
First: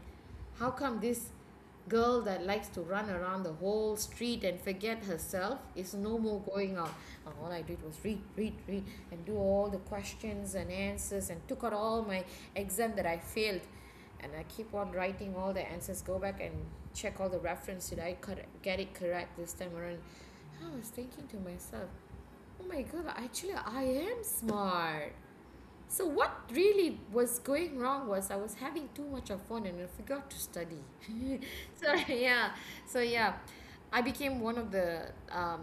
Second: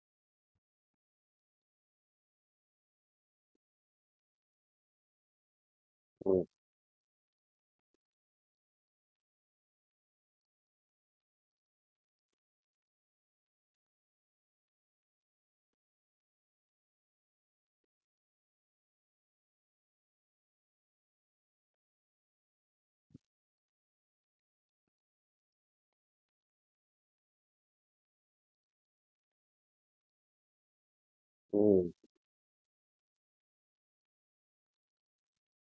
[SPEAKER 1] how come this girl that likes to run around the whole street and forget herself is no more
[SPEAKER 2] mm,
[SPEAKER 1] going out. All I did was read, read, read, and do all the questions and answers, and took out all my exam that I failed. And I keep on writing all the answers, go back and check all the reference. Get it correct this time around? I was thinking to myself, oh my god, actually, I am smart. So, what really was going wrong was I was having too much of fun and I forgot to study.
[SPEAKER 2] mm.
[SPEAKER 1] So yeah, so yeah, I became one of the.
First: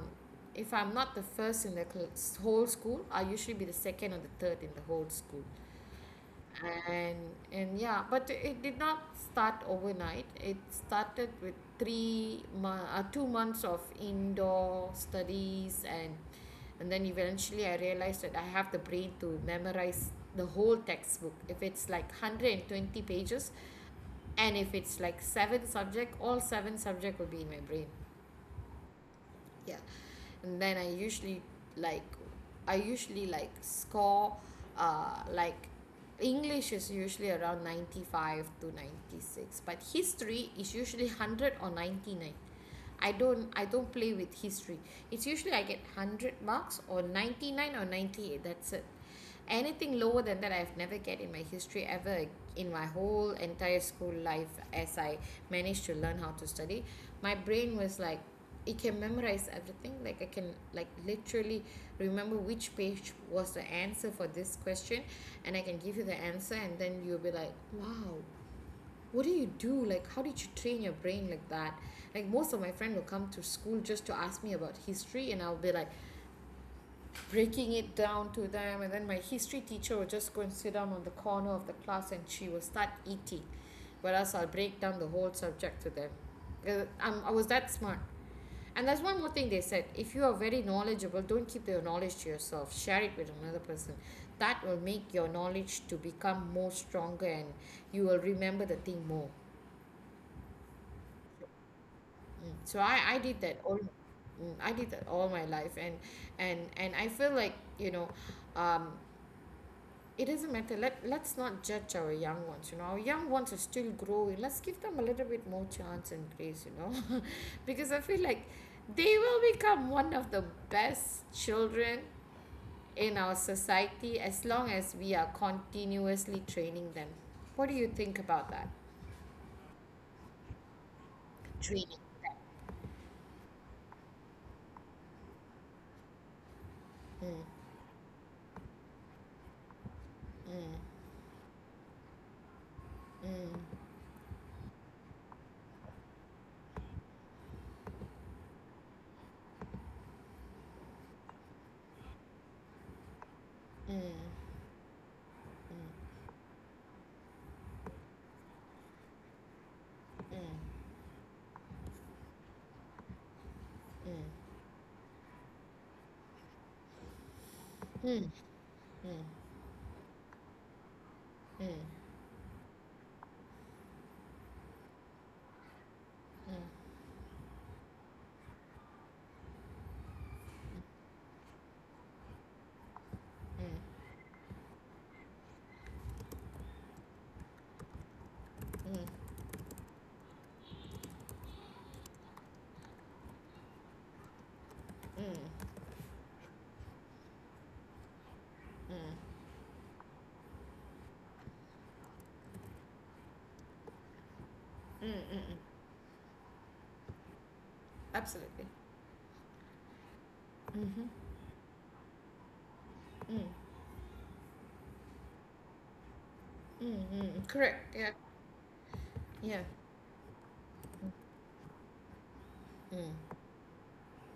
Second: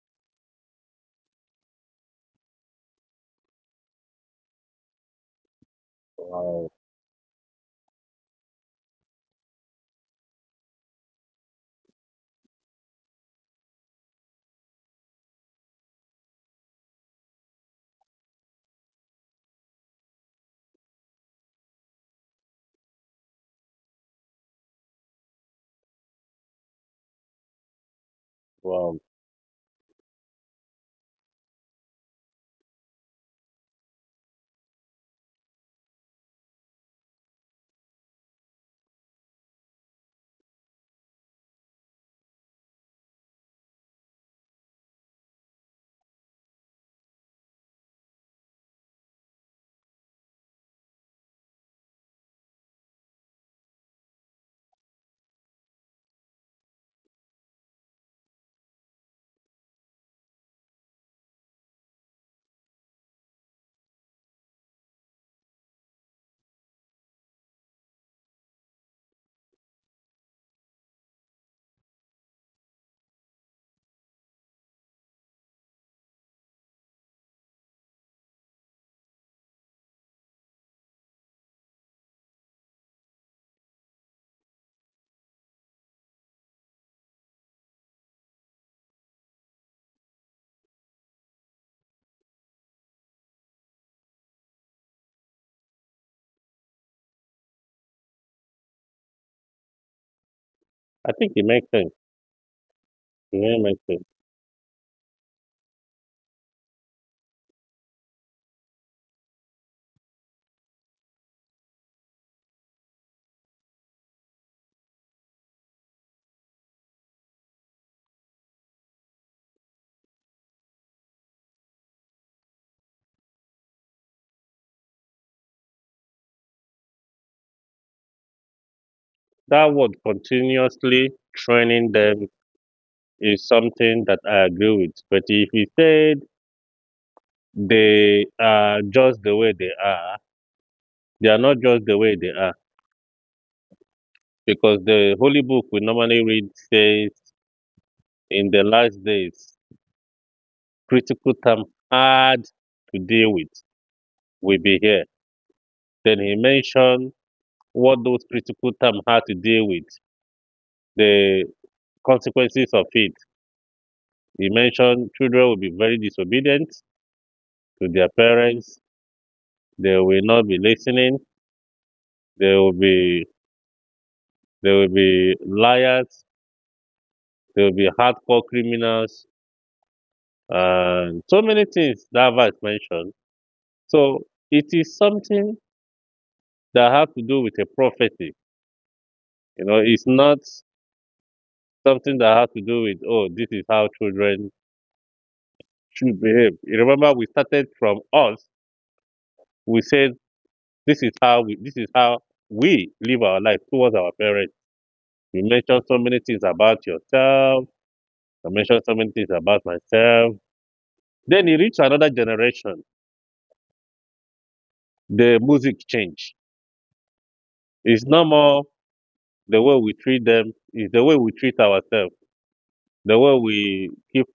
[SPEAKER 1] If I'm not the first in the whole school, I usually be the second or the third in the whole school.
[SPEAKER 2] Wow,
[SPEAKER 1] And and yeah, but it did not start overnight. It started with 2 months of indoor studies, and then eventually I realized that I have the brain to memorize the whole textbook. If it's like 120 pages, and if it's like seven subject, all seven subject will be in my brain.
[SPEAKER 2] wow.
[SPEAKER 1] Yeah. And then like I usually like score uh like english is usually around 95 to 96, but history is usually 100 or 99. I don't play with history. It's usually I get 100 marks or 99 or 98, that's it. Anything lower than that, I've never get in my history ever in my whole entire school life. As I managed to learn how to study, my brain was like, it can memorize everything. Like I can like literally remember which page was the answer for this question, and I can give you the answer, and then you'll be like, wow, what do you do? Like how did you train your brain like that? Like most of my friend will come to school just to ask me about history, and I'll be like, breaking it down to them, and then my history teacher would just go and sit down on the corner of the class and she will start eating, whereas I'll break down the whole subject to them. I was that smart. And there's one more thing they said, if you are very knowledgeable, don't keep your knowledge to yourself, share it with another person. That will make your knowledge to become more stronger, and you will remember the thing more.
[SPEAKER 2] I think it makes sense.
[SPEAKER 1] Mm. So I
[SPEAKER 2] It
[SPEAKER 1] did that
[SPEAKER 2] really
[SPEAKER 1] all.
[SPEAKER 2] makes sense.
[SPEAKER 1] Mm, I did that all my life. And I feel like you know um, it doesn't matter, let's not judge our young ones, you know, our young ones are still growing, let's give them a little bit more chance and grace, because I feel like they will become one of the best children in our society as long as we are continuously training them. What do you think about that?
[SPEAKER 2] That word continuously training
[SPEAKER 1] Training.
[SPEAKER 2] them is something that I agree with. But if you said they are just the way they are not just the way they are. Because the Holy Book we normally read says, in the last days, critical time hard to deal with
[SPEAKER 1] mm,
[SPEAKER 2] will be here. Then he mentioned what those critical terms had to deal with,
[SPEAKER 1] mm,
[SPEAKER 2] the consequences of it. He
[SPEAKER 1] mm,
[SPEAKER 2] mentioned children will be very disobedient to their parents. They will not be listening.
[SPEAKER 1] mm,
[SPEAKER 2] They will be they will be liars. They will be hardcore criminals, and so many things that verse mentioned.
[SPEAKER 1] mm,
[SPEAKER 2] So it is something that has to do with a prophecy. You know, it's not something that has to do with, oh, this is how children should behave. You remember, we started from us. We said, this is how we, this is how we, live our life towards our parents.
[SPEAKER 1] mm,
[SPEAKER 2] You
[SPEAKER 1] mm.
[SPEAKER 2] mentioned so many things about yourself. I
[SPEAKER 1] Absolutely.
[SPEAKER 2] mentioned so many things about myself.
[SPEAKER 1] Mm-hmm.
[SPEAKER 2] Then you reach another generation. The music change.
[SPEAKER 1] Mm-hmm. Correct,
[SPEAKER 2] It's
[SPEAKER 1] yeah.
[SPEAKER 2] no more
[SPEAKER 1] Yeah.
[SPEAKER 2] the way we treat them. It's the way we treat ourselves. The
[SPEAKER 1] mm,
[SPEAKER 2] way we keep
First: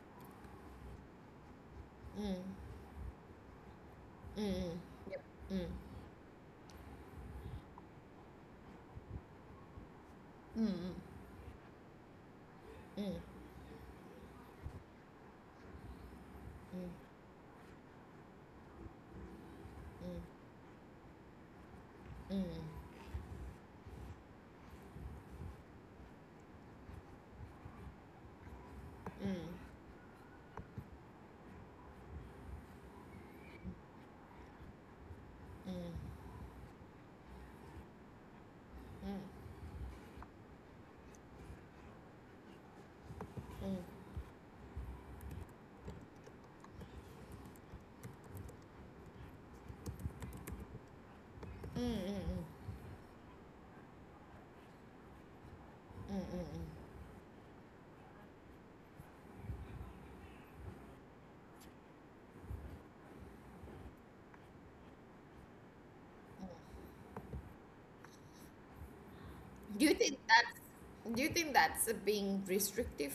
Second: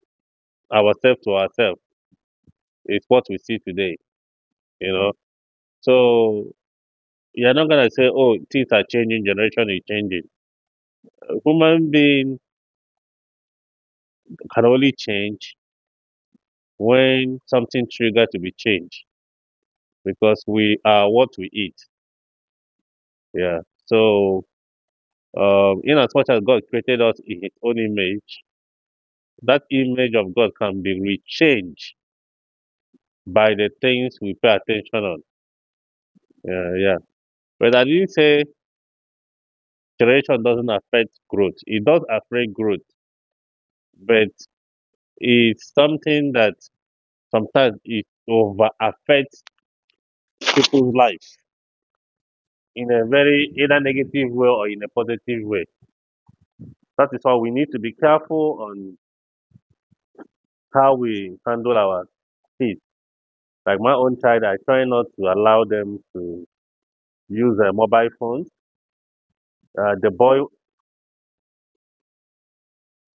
[SPEAKER 2] ourselves to ourselves
[SPEAKER 1] mm,
[SPEAKER 2] is what we see today.
[SPEAKER 1] mm, mm.
[SPEAKER 2] You know.
[SPEAKER 1] Yep. mm,
[SPEAKER 2] So you're not gonna say, "Oh, things are changing. Generation is changing."
[SPEAKER 1] mm, mm,
[SPEAKER 2] A human being
[SPEAKER 1] mm.
[SPEAKER 2] can only change
[SPEAKER 1] mm,
[SPEAKER 2] when something triggered to be changed,
[SPEAKER 1] mm,
[SPEAKER 2] because we are what we eat.
[SPEAKER 1] mm,
[SPEAKER 2] Yeah. So, in as much as God created us in His own image,
[SPEAKER 1] mm,
[SPEAKER 2] that image of God can be rechanged by the things we pay attention on.
[SPEAKER 1] mm,
[SPEAKER 2] Yeah, yeah. But I didn't say generation doesn't affect growth. It does affect growth,
[SPEAKER 1] mm,
[SPEAKER 2] but it's something that sometimes it over affects people's life
[SPEAKER 1] mm, mm.
[SPEAKER 2] in a very either negative way or in a positive way. That is why we need to be careful on how we handle our kids. Like my own child, I try not to allow them to use a mobile phones.
[SPEAKER 1] Do you
[SPEAKER 2] The
[SPEAKER 1] think
[SPEAKER 2] boy,
[SPEAKER 1] that's do you think that's being restrictive?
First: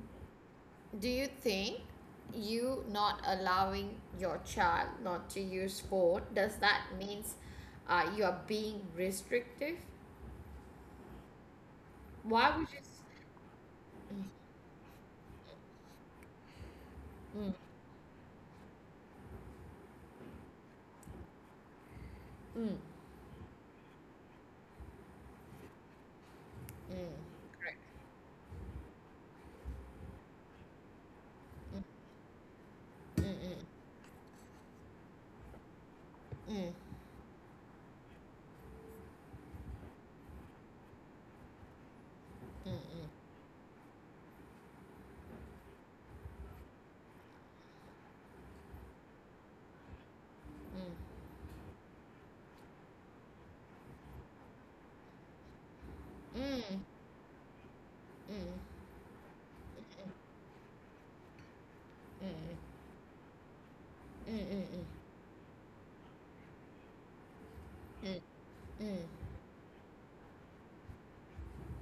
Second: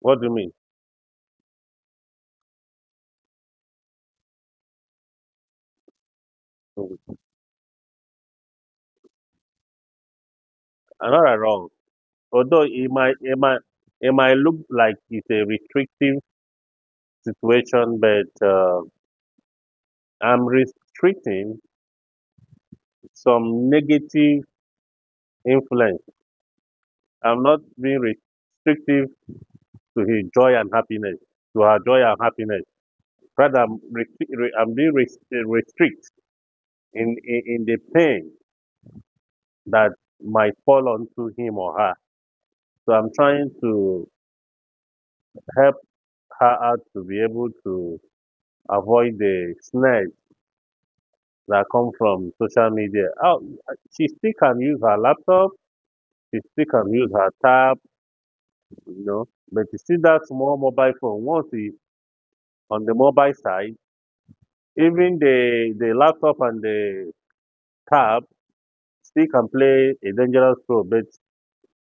[SPEAKER 2] what do you mean?
[SPEAKER 1] Do you think you not allowing your child not to use phone does that means you are being restrictive?
[SPEAKER 2] Another wrong.
[SPEAKER 1] Why
[SPEAKER 2] Although
[SPEAKER 1] would you?
[SPEAKER 2] it
[SPEAKER 1] S-
[SPEAKER 2] might, it might, it might look like it's a restrictive situation, but I'm restricting some negative influence. I'm not
[SPEAKER 1] Correct.
[SPEAKER 2] being restrictive to his joy and happiness, to her joy and happiness. Rather, I'm being restrict
[SPEAKER 1] Mm,
[SPEAKER 2] in the pain that might fall onto him or her.
[SPEAKER 1] mm,
[SPEAKER 2] So
[SPEAKER 1] mm,
[SPEAKER 2] I'm trying to help her out to be able to avoid the snares
[SPEAKER 1] mm,
[SPEAKER 2] that come from social media. Oh, she still can use her laptop, she still
[SPEAKER 1] mm,
[SPEAKER 2] can use her tab,
[SPEAKER 1] mm,
[SPEAKER 2] you know, but you see that small mobile phone, once it,
[SPEAKER 1] mm,
[SPEAKER 2] on the mobile side,
[SPEAKER 1] mm, mm, mm,
[SPEAKER 2] even the laptop and the tab
[SPEAKER 1] mm,
[SPEAKER 2] still can play a dangerous role. But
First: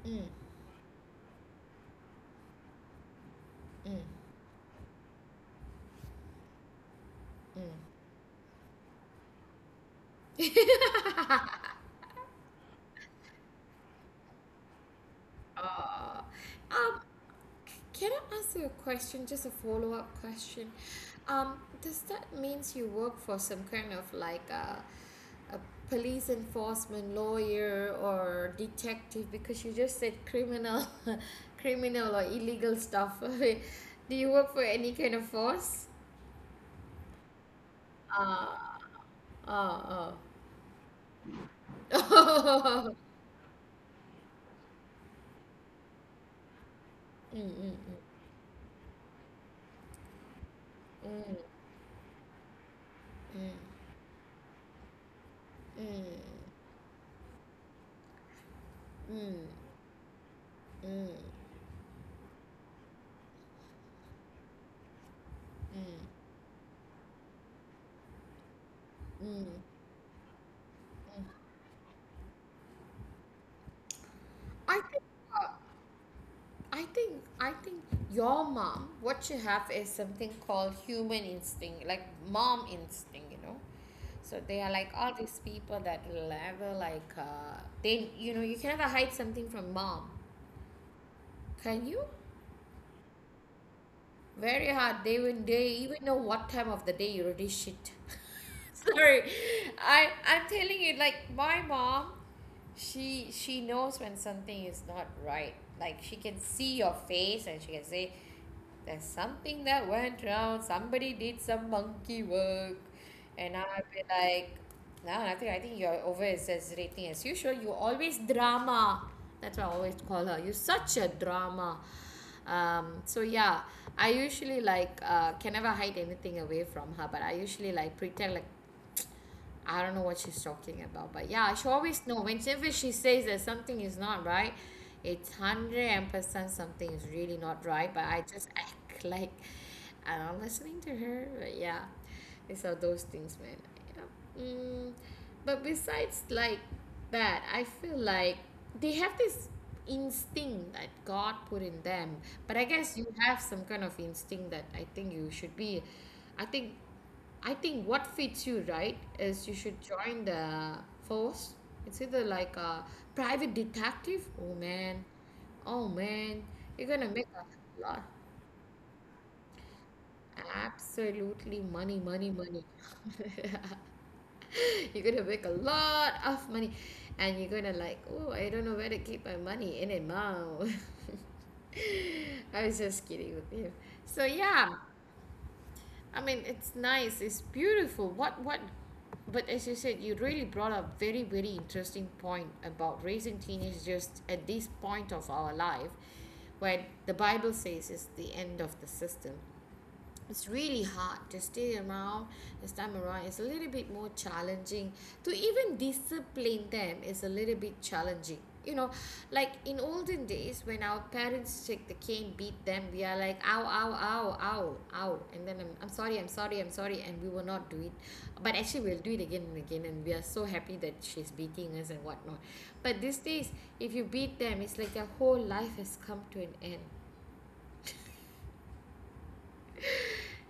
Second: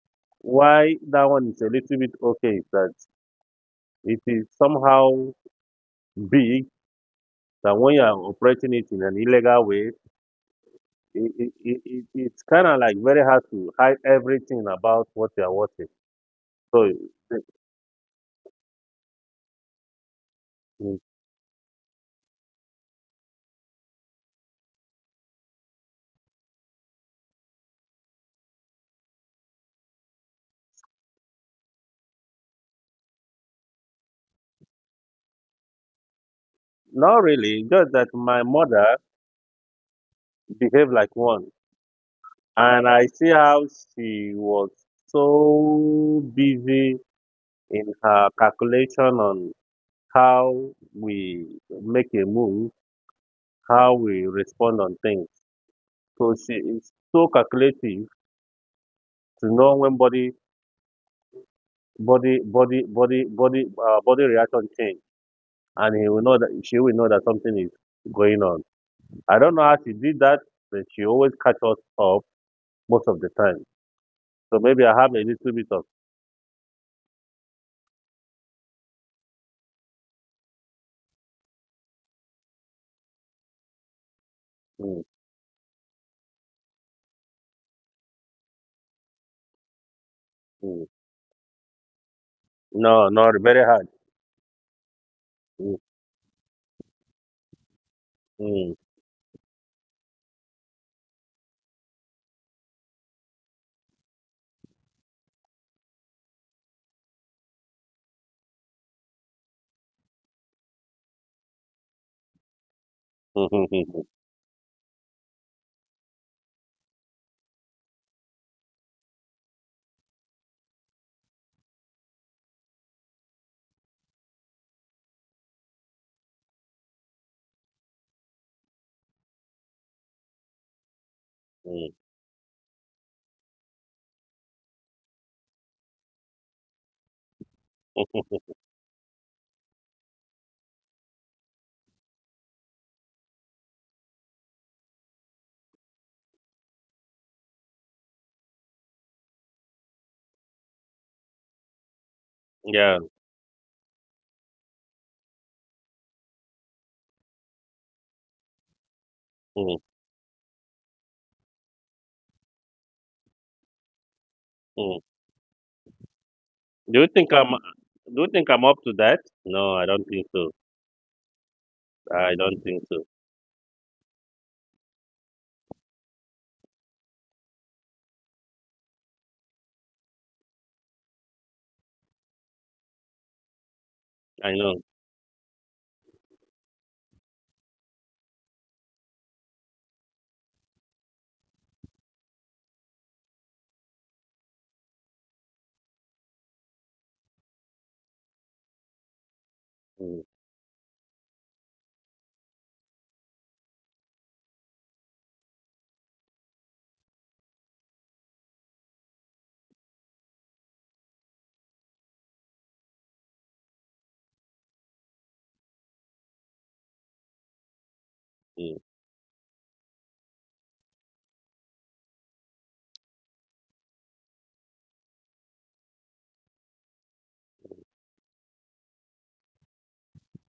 [SPEAKER 1] mm, mm,
[SPEAKER 2] why that one is a little bit okay is that it
[SPEAKER 1] mm.
[SPEAKER 2] is somehow big that when you are operating it in an illegal way, it's kind of like very hard to hide everything about what you are watching.
[SPEAKER 1] Uh,
[SPEAKER 2] So,
[SPEAKER 1] uh,
[SPEAKER 2] it-
[SPEAKER 1] Can I ask you a question? Just a follow up question.
[SPEAKER 2] it-
[SPEAKER 1] Does that means you work for some kind of like a police enforcement lawyer or detective? Because you just said criminal, criminal or illegal stuff. Do you work for any kind of force?
[SPEAKER 2] Not really, just that my
[SPEAKER 1] Ah,
[SPEAKER 2] mother
[SPEAKER 1] ah,
[SPEAKER 2] behaved like one. And
[SPEAKER 1] ah.
[SPEAKER 2] I see how she was so busy
[SPEAKER 1] Mm,
[SPEAKER 2] in her calculation on how
[SPEAKER 1] mm,
[SPEAKER 2] we make a move,
[SPEAKER 1] mm,
[SPEAKER 2] how we respond on things.
[SPEAKER 1] mm,
[SPEAKER 2] So she is so calculative
[SPEAKER 1] mm, mm, mm,
[SPEAKER 2] to know when body,
[SPEAKER 1] mm,
[SPEAKER 2] body, body, body, body, uh, body reaction change and
[SPEAKER 1] mm,
[SPEAKER 2] he will know that she will know that something is going on.
[SPEAKER 1] mm,
[SPEAKER 2] I
[SPEAKER 1] mm.
[SPEAKER 2] don't know how she did that, but she always catch us up most of the time. So
[SPEAKER 1] I
[SPEAKER 2] maybe I
[SPEAKER 1] think.
[SPEAKER 2] have a
[SPEAKER 1] Uh,
[SPEAKER 2] little bit of
[SPEAKER 1] I think I think your mom, what you have is something called human instinct, like mom instinct, you know. So they are like
[SPEAKER 2] mm,
[SPEAKER 1] all these people that will ever like they you know you can never hide something from mom,
[SPEAKER 2] mm.
[SPEAKER 1] can you?
[SPEAKER 2] No, not very hard.
[SPEAKER 1] Very hard. They will they
[SPEAKER 2] Mm,
[SPEAKER 1] even know what time of the day you already shit.
[SPEAKER 2] mm.
[SPEAKER 1] Sorry, I I'm telling you like my mom, she knows when something is not right. Like she can see your face and she can say There's something that went wrong. Somebody did some monkey work. And I'll be like, no, nothing. I think you're over exaggerating as usual. You always drama. That's what I always call her. You're such a drama. So yeah, I usually like can never hide anything away from her, but I usually like pretend like I don't know what she's talking about, but yeah, she
[SPEAKER 2] Mm,
[SPEAKER 1] always know whenever she says that something is not right, it's one hundred and percent something is really not right. But I just act like I'm not listening to her. But yeah, these are those things, man. Yeah. Mm, but besides like that, I feel like they have this instinct that God put in them. But I guess
[SPEAKER 2] yeah.
[SPEAKER 1] you have some kind of instinct that I think you should be. I think I think what fits you right is you
[SPEAKER 2] Mm,
[SPEAKER 1] should join the force. It's either like a private detective. Oh
[SPEAKER 2] mm.
[SPEAKER 1] man, oh man, you're
[SPEAKER 2] Do you
[SPEAKER 1] gonna make
[SPEAKER 2] think I'm?
[SPEAKER 1] a lot,
[SPEAKER 2] Do you think I'm up to that? No, I don't think so.
[SPEAKER 1] absolutely, money, money,
[SPEAKER 2] I don't
[SPEAKER 1] money.
[SPEAKER 2] think so.
[SPEAKER 1] You're gonna make a lot of money, and you're gonna like, oh, I don't know where to keep my money in it now. I was just kidding with you. So
[SPEAKER 2] I
[SPEAKER 1] yeah,
[SPEAKER 2] know.
[SPEAKER 1] I mean, it's nice. It's beautiful. What what? But as you said, you really brought up very very interesting point about raising teenagers just at this point of our life, where the Bible says is the end of the system.
[SPEAKER 2] Mm,
[SPEAKER 1] It's really hard to stay around. This time around it's a little bit more challenging, to even discipline them is a little bit challenging, you know. Like in olden days when our parents take the cane beat them, we are like ow ow ow ow ow, and then I'm sorry, i'm sorry, and we will not do it, but
[SPEAKER 2] mm.
[SPEAKER 1] actually we'll do it again and again, and we are so happy that she's beating us and whatnot. But these days, if you beat them, it's like their whole life has come to an end.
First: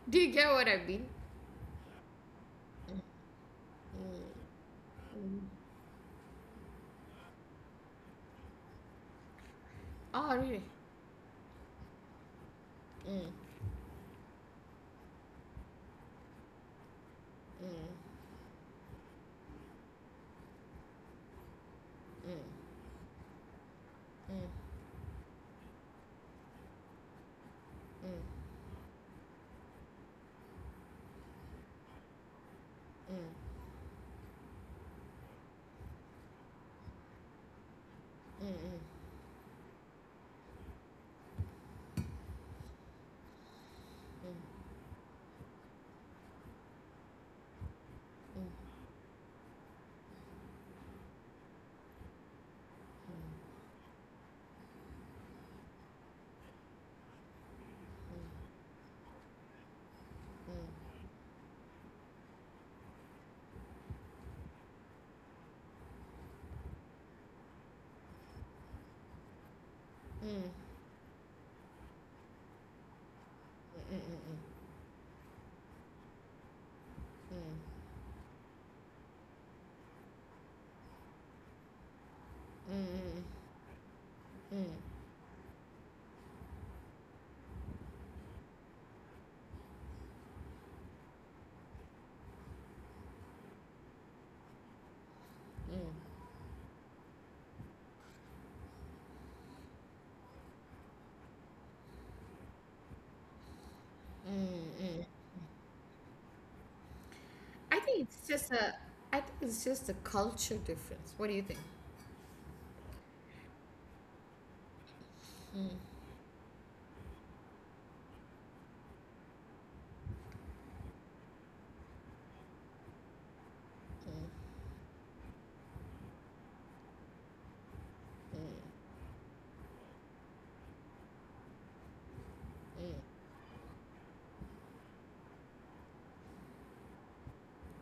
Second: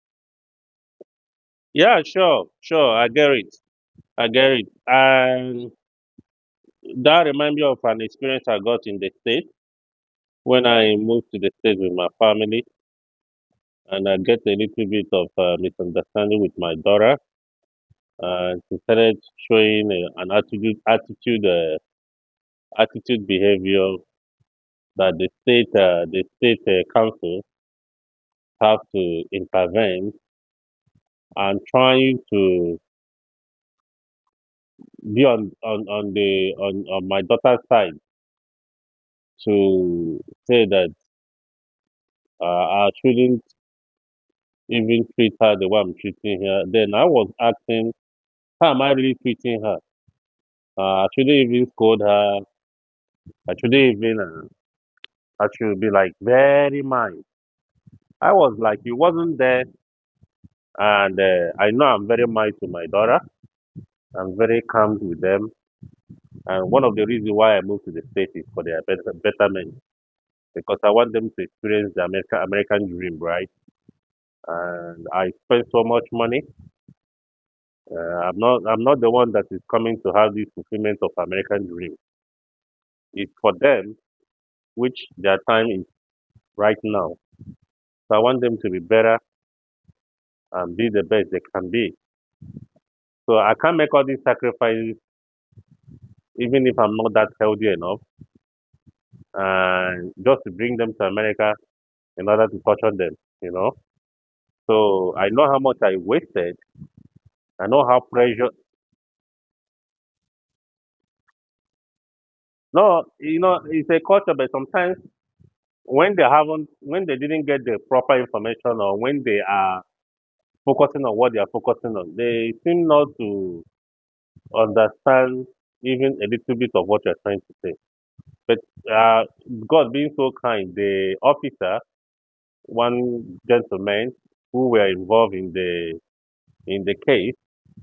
[SPEAKER 1] Do you get what I mean?
[SPEAKER 2] Yeah, sure, sure. I get it. I get it. And that reminds me of an experience I got in the States
[SPEAKER 1] Oh really.
[SPEAKER 2] when I moved to the States with my family,
[SPEAKER 1] Mm.
[SPEAKER 2] and I get a little bit of misunderstanding with my daughter. And she started showing an attitude behavior that the state council have to intervene and trying to be on my daughter's side to say that I shouldn't even treat her the way I'm treating her. Then I was asking, how am I really treating her? Today should even scold her. I should even, I should be like very mad. I was like, you wasn't there. And I know I'm very mild to my daughter. I'm very calm with them. And one of the reasons why I moved to the States is for their betterment, because I want them to experience the America American dream, right? And I spend so much money. I'm not the one that is coming to have this fulfillment of American dream. It's for them, which their time is right now. So I want them to be better and be the best they can be. So I can't make all these sacrifices, even if I'm not that healthy enough, and just to bring them to America in order to torture them, you know. So I know how much I wasted. I
[SPEAKER 1] I
[SPEAKER 2] know how
[SPEAKER 1] think it's
[SPEAKER 2] pressure.
[SPEAKER 1] just a I think it's just a culture difference. What do you think?
[SPEAKER 2] No, you know, it's a culture, but sometimes when they haven't, when they didn't get the proper information or when they are focusing on what they are focusing on, they seem not to understand even a little bit of what you're trying to say. But
[SPEAKER 1] Mm,
[SPEAKER 2] uh, God being so kind, the officer
[SPEAKER 1] mm,
[SPEAKER 2] one gentleman who were involved in the case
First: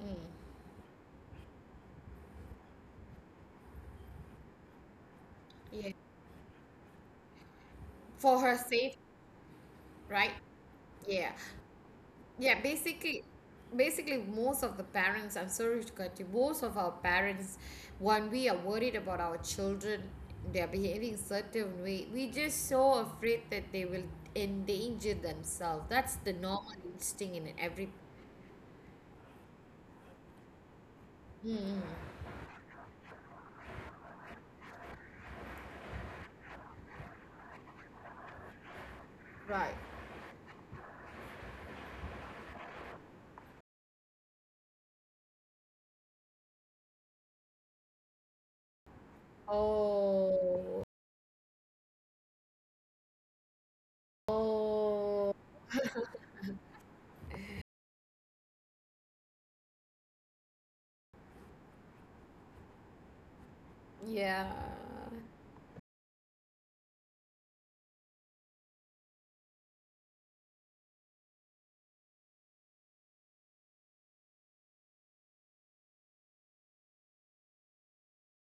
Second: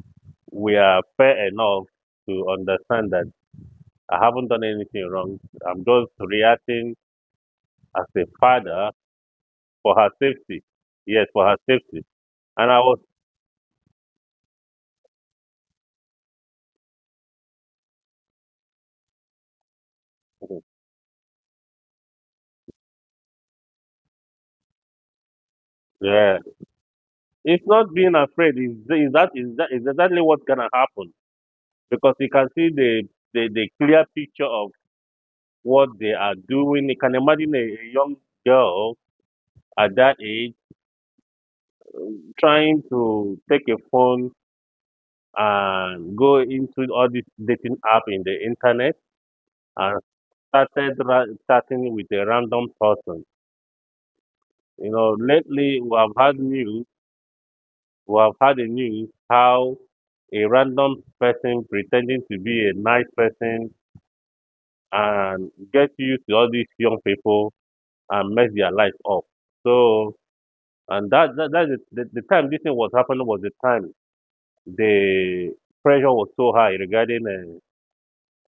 [SPEAKER 1] mm.
[SPEAKER 2] were fair enough to understand that I haven't done anything wrong. I'm
[SPEAKER 1] Yeah.
[SPEAKER 2] just reacting as a
[SPEAKER 1] For her
[SPEAKER 2] father
[SPEAKER 1] safe,
[SPEAKER 2] for her
[SPEAKER 1] right?
[SPEAKER 2] safety. Yes,
[SPEAKER 1] Yeah.
[SPEAKER 2] for her safety.
[SPEAKER 1] Yeah,
[SPEAKER 2] And I was
[SPEAKER 1] basically, basically, most of the parents, I'm sorry to cut you, most of our parents, when we are worried about our children, they're behaving certain way, we just so afraid that they will endanger themselves. That's the
[SPEAKER 2] yeah.
[SPEAKER 1] normal instinct in
[SPEAKER 2] It's not
[SPEAKER 1] every.
[SPEAKER 2] being afraid. Is that is that is exactly what's gonna happen because you can see the clear picture of what they are doing. You can imagine a young girl
[SPEAKER 1] Right.
[SPEAKER 2] at that age trying to take a phone and go into all these dating app in the internet and
[SPEAKER 1] Oh,
[SPEAKER 2] starting with a random person. You know,
[SPEAKER 1] oh,
[SPEAKER 2] lately we have had news, we have had a news how a random person pretending to be a nice person
[SPEAKER 1] yeah.
[SPEAKER 2] and get used to all these young people and mess their life up. So, and that, that, that is the time this thing was happening was the time the pressure was so high regarding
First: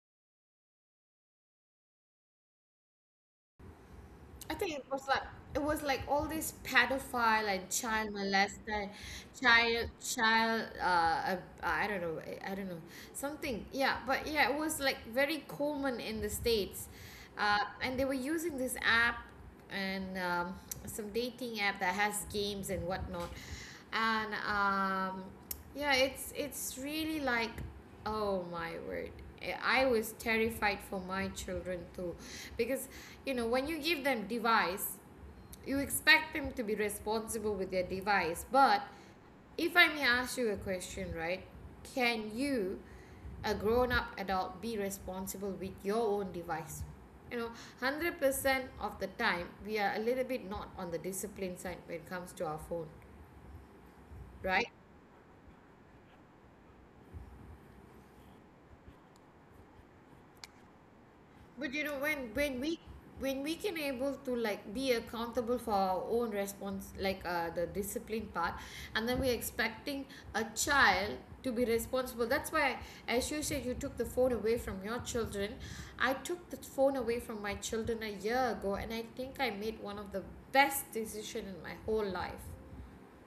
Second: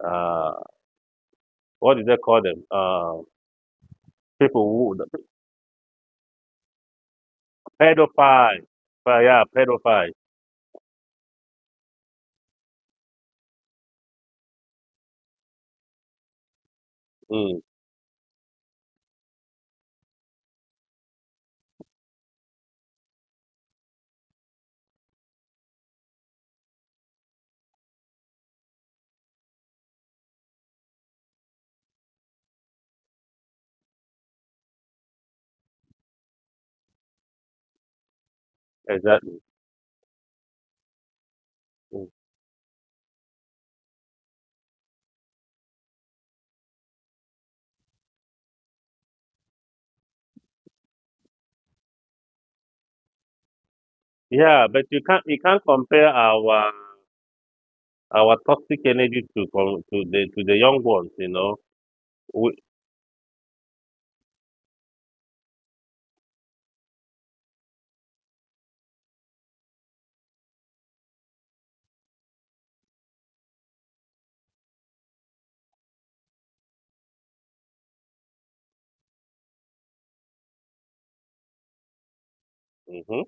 [SPEAKER 2] uh, uh, what do they call them?
[SPEAKER 1] I
[SPEAKER 2] People
[SPEAKER 1] think it
[SPEAKER 2] who
[SPEAKER 1] was like it was like all these pedophile and child
[SPEAKER 2] pedophiles.
[SPEAKER 1] molester,
[SPEAKER 2] But yeah,
[SPEAKER 1] child
[SPEAKER 2] pedophiles.
[SPEAKER 1] child I don't know, something, yeah, but yeah it was like very common in the states,
[SPEAKER 2] Mm,
[SPEAKER 1] and they were using this app and some dating app that has games and whatnot, and yeah it's really like, oh my word. I was terrified for my children too. Because, you know, when you give them device, you expect them to be responsible with their device. But
[SPEAKER 2] exactly.
[SPEAKER 1] if I may ask you a question, right?
[SPEAKER 2] Mm.
[SPEAKER 1] Can you, a grown up adult, be responsible with your own device? You know, 100% of the time, we are a little bit not on the discipline side when it comes to our phone,
[SPEAKER 2] Yeah,
[SPEAKER 1] right?
[SPEAKER 2] but you can't compare our toxic energy to to the young ones. You know.
[SPEAKER 1] But you know, when
[SPEAKER 2] We,
[SPEAKER 1] when we when we can able to like be accountable for our own response, like the discipline part, and then we're expecting a child to be responsible. That's why, as you said, you took the phone away from your children. I took the phone away from my children a year ago, and I think I made one of the best decision in my whole life.
[SPEAKER 2] hmm.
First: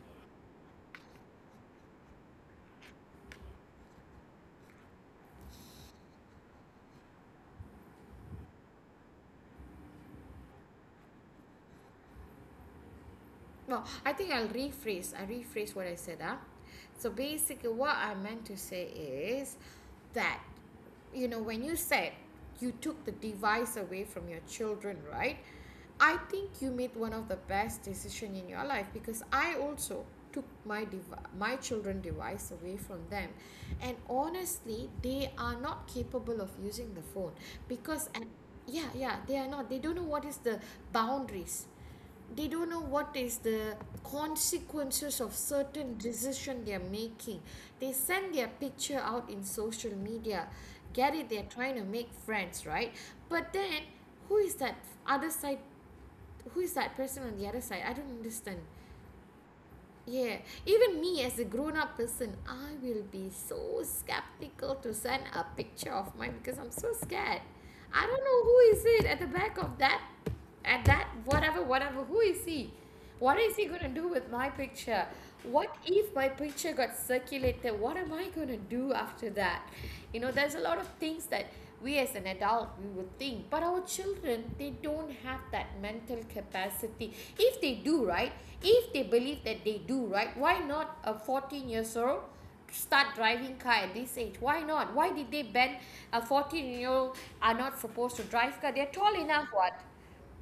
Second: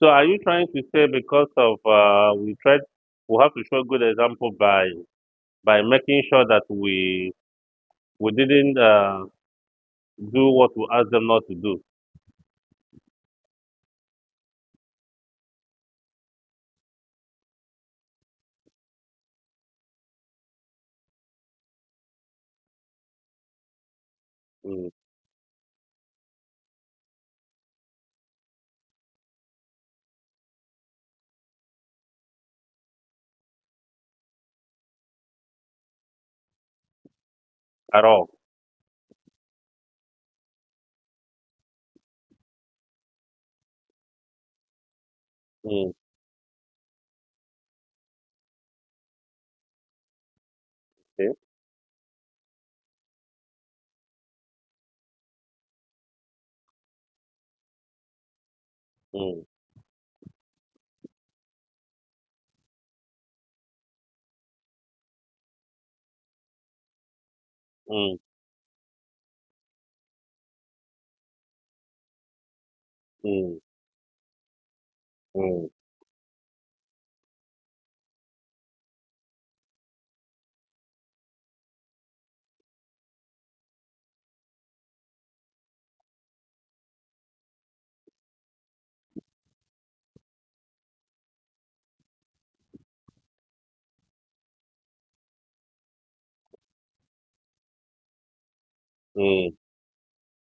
[SPEAKER 2] So are you trying to say because of we tried we have to show good example by making sure that we didn't do what we asked them not to do?
[SPEAKER 1] No, I think I'll rephrase. I rephrase what I said. Huh? So basically, what I meant to say is that, you know, when you said you took the device away from your
[SPEAKER 2] Mm,
[SPEAKER 1] children, right? I think you made one of the best decision in your life, because I also took my my children device away from them, and honestly they are not capable of using the phone,
[SPEAKER 2] at
[SPEAKER 1] because and
[SPEAKER 2] all.
[SPEAKER 1] yeah. Yeah, they are not, they don't know what is the boundaries, they don't know what is the consequences of
[SPEAKER 2] Mm,
[SPEAKER 1] certain decision they're making. They send their picture out in social media, get it,
[SPEAKER 2] okay.
[SPEAKER 1] they're trying to make friends, right? But then, who is that other side, who is that person on the other side, I don't understand.
[SPEAKER 2] Mm,
[SPEAKER 1] Yeah, even me as a grown up person, I will be so skeptical to send a picture of mine because I'm so scared. I
[SPEAKER 2] mm,
[SPEAKER 1] don't know who is it at the back of that, at that, whatever, whatever. Who is he? What is
[SPEAKER 2] mm,
[SPEAKER 1] he gonna do with my picture?
[SPEAKER 2] mm,
[SPEAKER 1] What if my picture got circulated? What am I gonna do after that? You know, there's a lot of things that we as an adult we would think, but our children they don't have that mental capacity. If they do, right? If they believe that they do, right, why not a 14 years old start driving car at this age? Why not? Why did they ban? A 14 year old are not supposed to drive car. They're tall enough.
[SPEAKER 2] mm,
[SPEAKER 1] What,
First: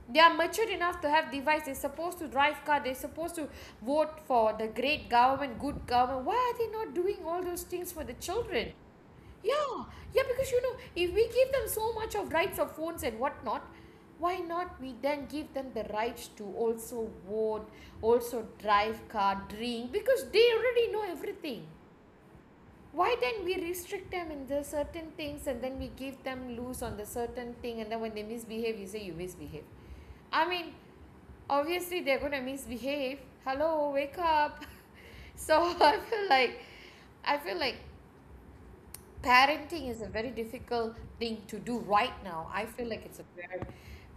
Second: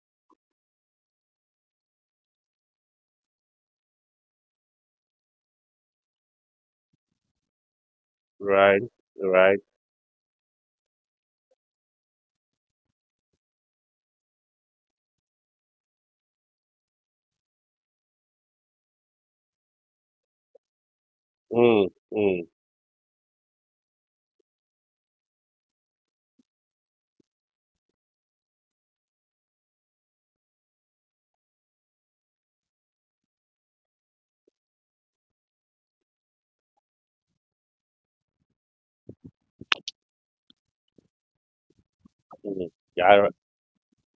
[SPEAKER 1] they are mature enough to have device, they're supposed to drive car, they're supposed to vote for the great government, good government. Why are they not doing all those things for the children?
[SPEAKER 2] right. Right.
[SPEAKER 1] Yeah, yeah, because if we give them so much of rights of phones and whatnot, why not we then give them the rights to also vote, also drive car, drink, because they already know everything.
[SPEAKER 2] Mm, mm,
[SPEAKER 1] Why then we restrict them in the certain things and then we give them loose on the certain thing and then when they misbehave, you say you misbehave. I mean, obviously they're gonna misbehave. Hello, wake up. So I feel like I feel like parenting is a very difficult thing to do right now. I
[SPEAKER 2] mm.
[SPEAKER 1] feel like it's a
[SPEAKER 2] Yeah,
[SPEAKER 1] very,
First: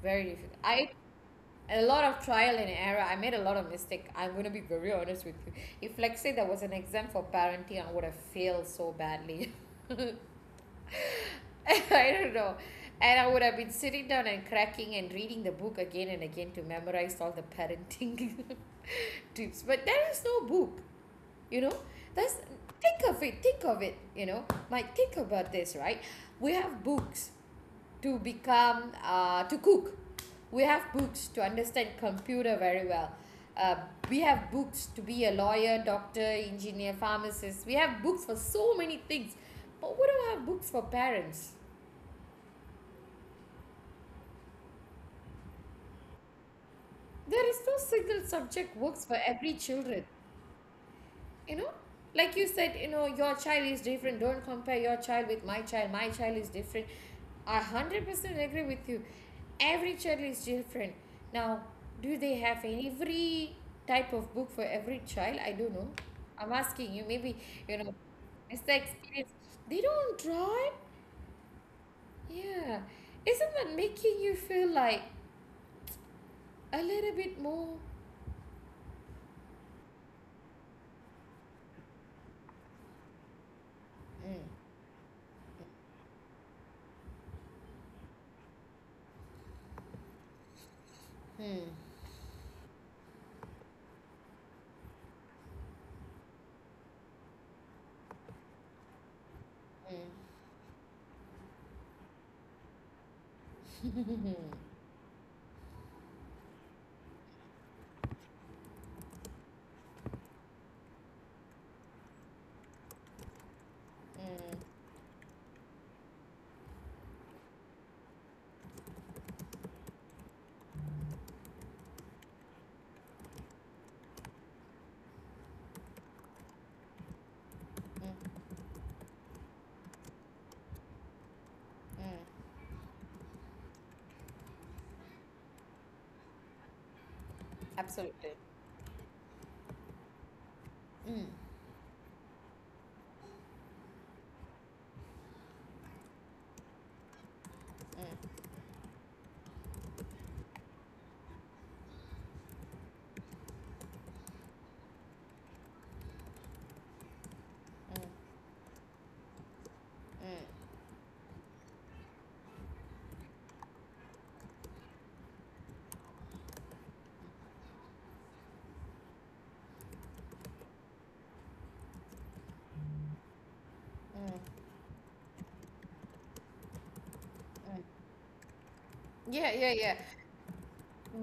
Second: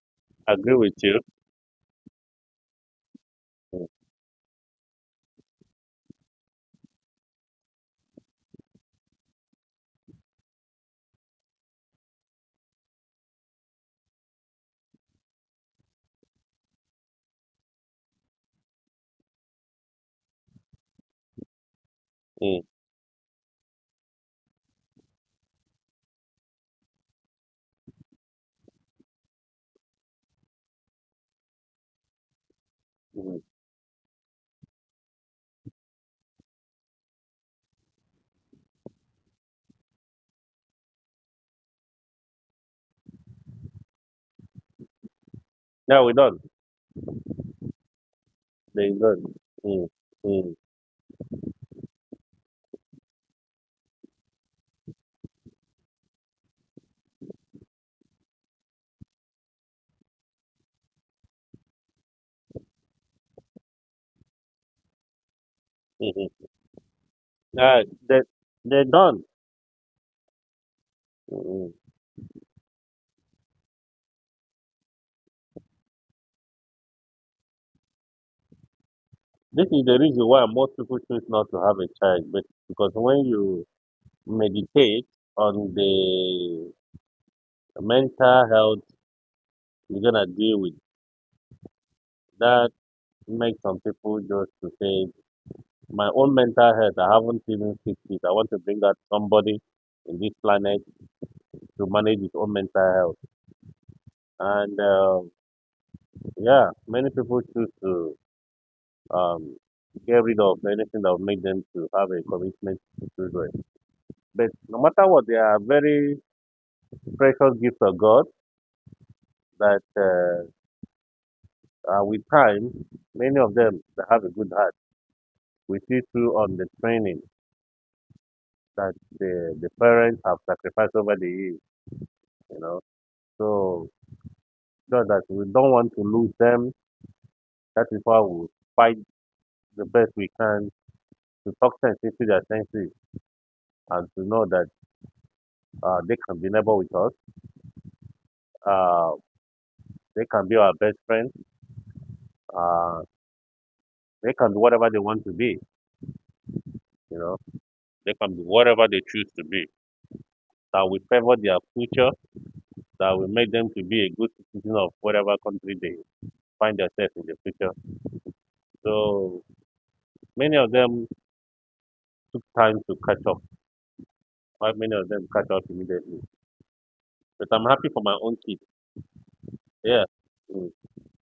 [SPEAKER 1] very
[SPEAKER 2] I
[SPEAKER 1] difficult.
[SPEAKER 2] agree
[SPEAKER 1] I
[SPEAKER 2] with you.
[SPEAKER 1] a lot of trial and error. I made a lot of
[SPEAKER 2] Mm,
[SPEAKER 1] mistake. I'm gonna be very honest with you. If like say there was an exam for parenting, I would have failed so badly. I don't know. And I would have been sitting down and cracking and reading the book again and again to memorize all the parenting tips. But there is no book, you know. That's
[SPEAKER 2] mm,
[SPEAKER 1] think of it, you know. Mike, think about this, right? We have books to become to cook, we have books to understand computer very well,
[SPEAKER 2] mm.
[SPEAKER 1] uh, we have books to be a lawyer, doctor, engineer, pharmacist, we have books for so many things, but we don't have books for parents.
[SPEAKER 2] No, we don't.
[SPEAKER 1] There is no single subject
[SPEAKER 2] They
[SPEAKER 1] works for
[SPEAKER 2] don't.
[SPEAKER 1] every
[SPEAKER 2] Mm,
[SPEAKER 1] children,
[SPEAKER 2] mm,
[SPEAKER 1] you know. Like you said, you know your child is different. Don't compare your child with my child. My child is different. I 100% agree with you. Every child is different. Now, do they have every type of book for every child? I don't know.
[SPEAKER 2] mm.
[SPEAKER 1] I'm asking you maybe. You
[SPEAKER 2] Uh,
[SPEAKER 1] know,
[SPEAKER 2] they,
[SPEAKER 1] it's the
[SPEAKER 2] they don't.
[SPEAKER 1] experience. They don't, right?
[SPEAKER 2] Mm, mm.
[SPEAKER 1] Yeah. Isn't that making you feel like a little bit more
[SPEAKER 2] This is the reason why most people choose not to have a child, but because when you
[SPEAKER 1] mm,
[SPEAKER 2] meditate on the mental health you're gonna deal with,
[SPEAKER 1] mm,
[SPEAKER 2] that makes some people just to say, my own mental health, I haven't even fixed it. I want to bring out somebody
[SPEAKER 1] mm,
[SPEAKER 2] in this planet to manage his own mental health. And Yeah, many people choose to um, get rid of anything that would make them to have a commitment to children. But
[SPEAKER 1] mm,
[SPEAKER 2] no matter what, they are very precious gifts of God that with time, many of them they have a good heart. We see through on the training
[SPEAKER 1] mm,
[SPEAKER 2] that the parents have sacrificed over the years,
[SPEAKER 1] mm.
[SPEAKER 2] you know. So sure that we don't want to lose them. That is why
[SPEAKER 1] Absolutely.
[SPEAKER 2] we fight the best we can
[SPEAKER 1] Mm,
[SPEAKER 2] to talk sense into their senses and to know that they can be neighbor with us.
[SPEAKER 1] mm.
[SPEAKER 2] Uh, they can be our best friends. Uh, they can be whatever they want to be. You know,
[SPEAKER 1] Mm,
[SPEAKER 2] they can be whatever they choose to be.
[SPEAKER 1] mm.
[SPEAKER 2] That we favor their future. That we make them to be a good citizen of whatever country they find themselves in the future. So many of them took time to catch up.
[SPEAKER 1] Mm,
[SPEAKER 2] Not many of them catch up immediately. But I'm
[SPEAKER 1] mm.
[SPEAKER 2] happy for my own kids.
[SPEAKER 1] Yeah, yeah, yeah.
[SPEAKER 2] Yeah. Mm.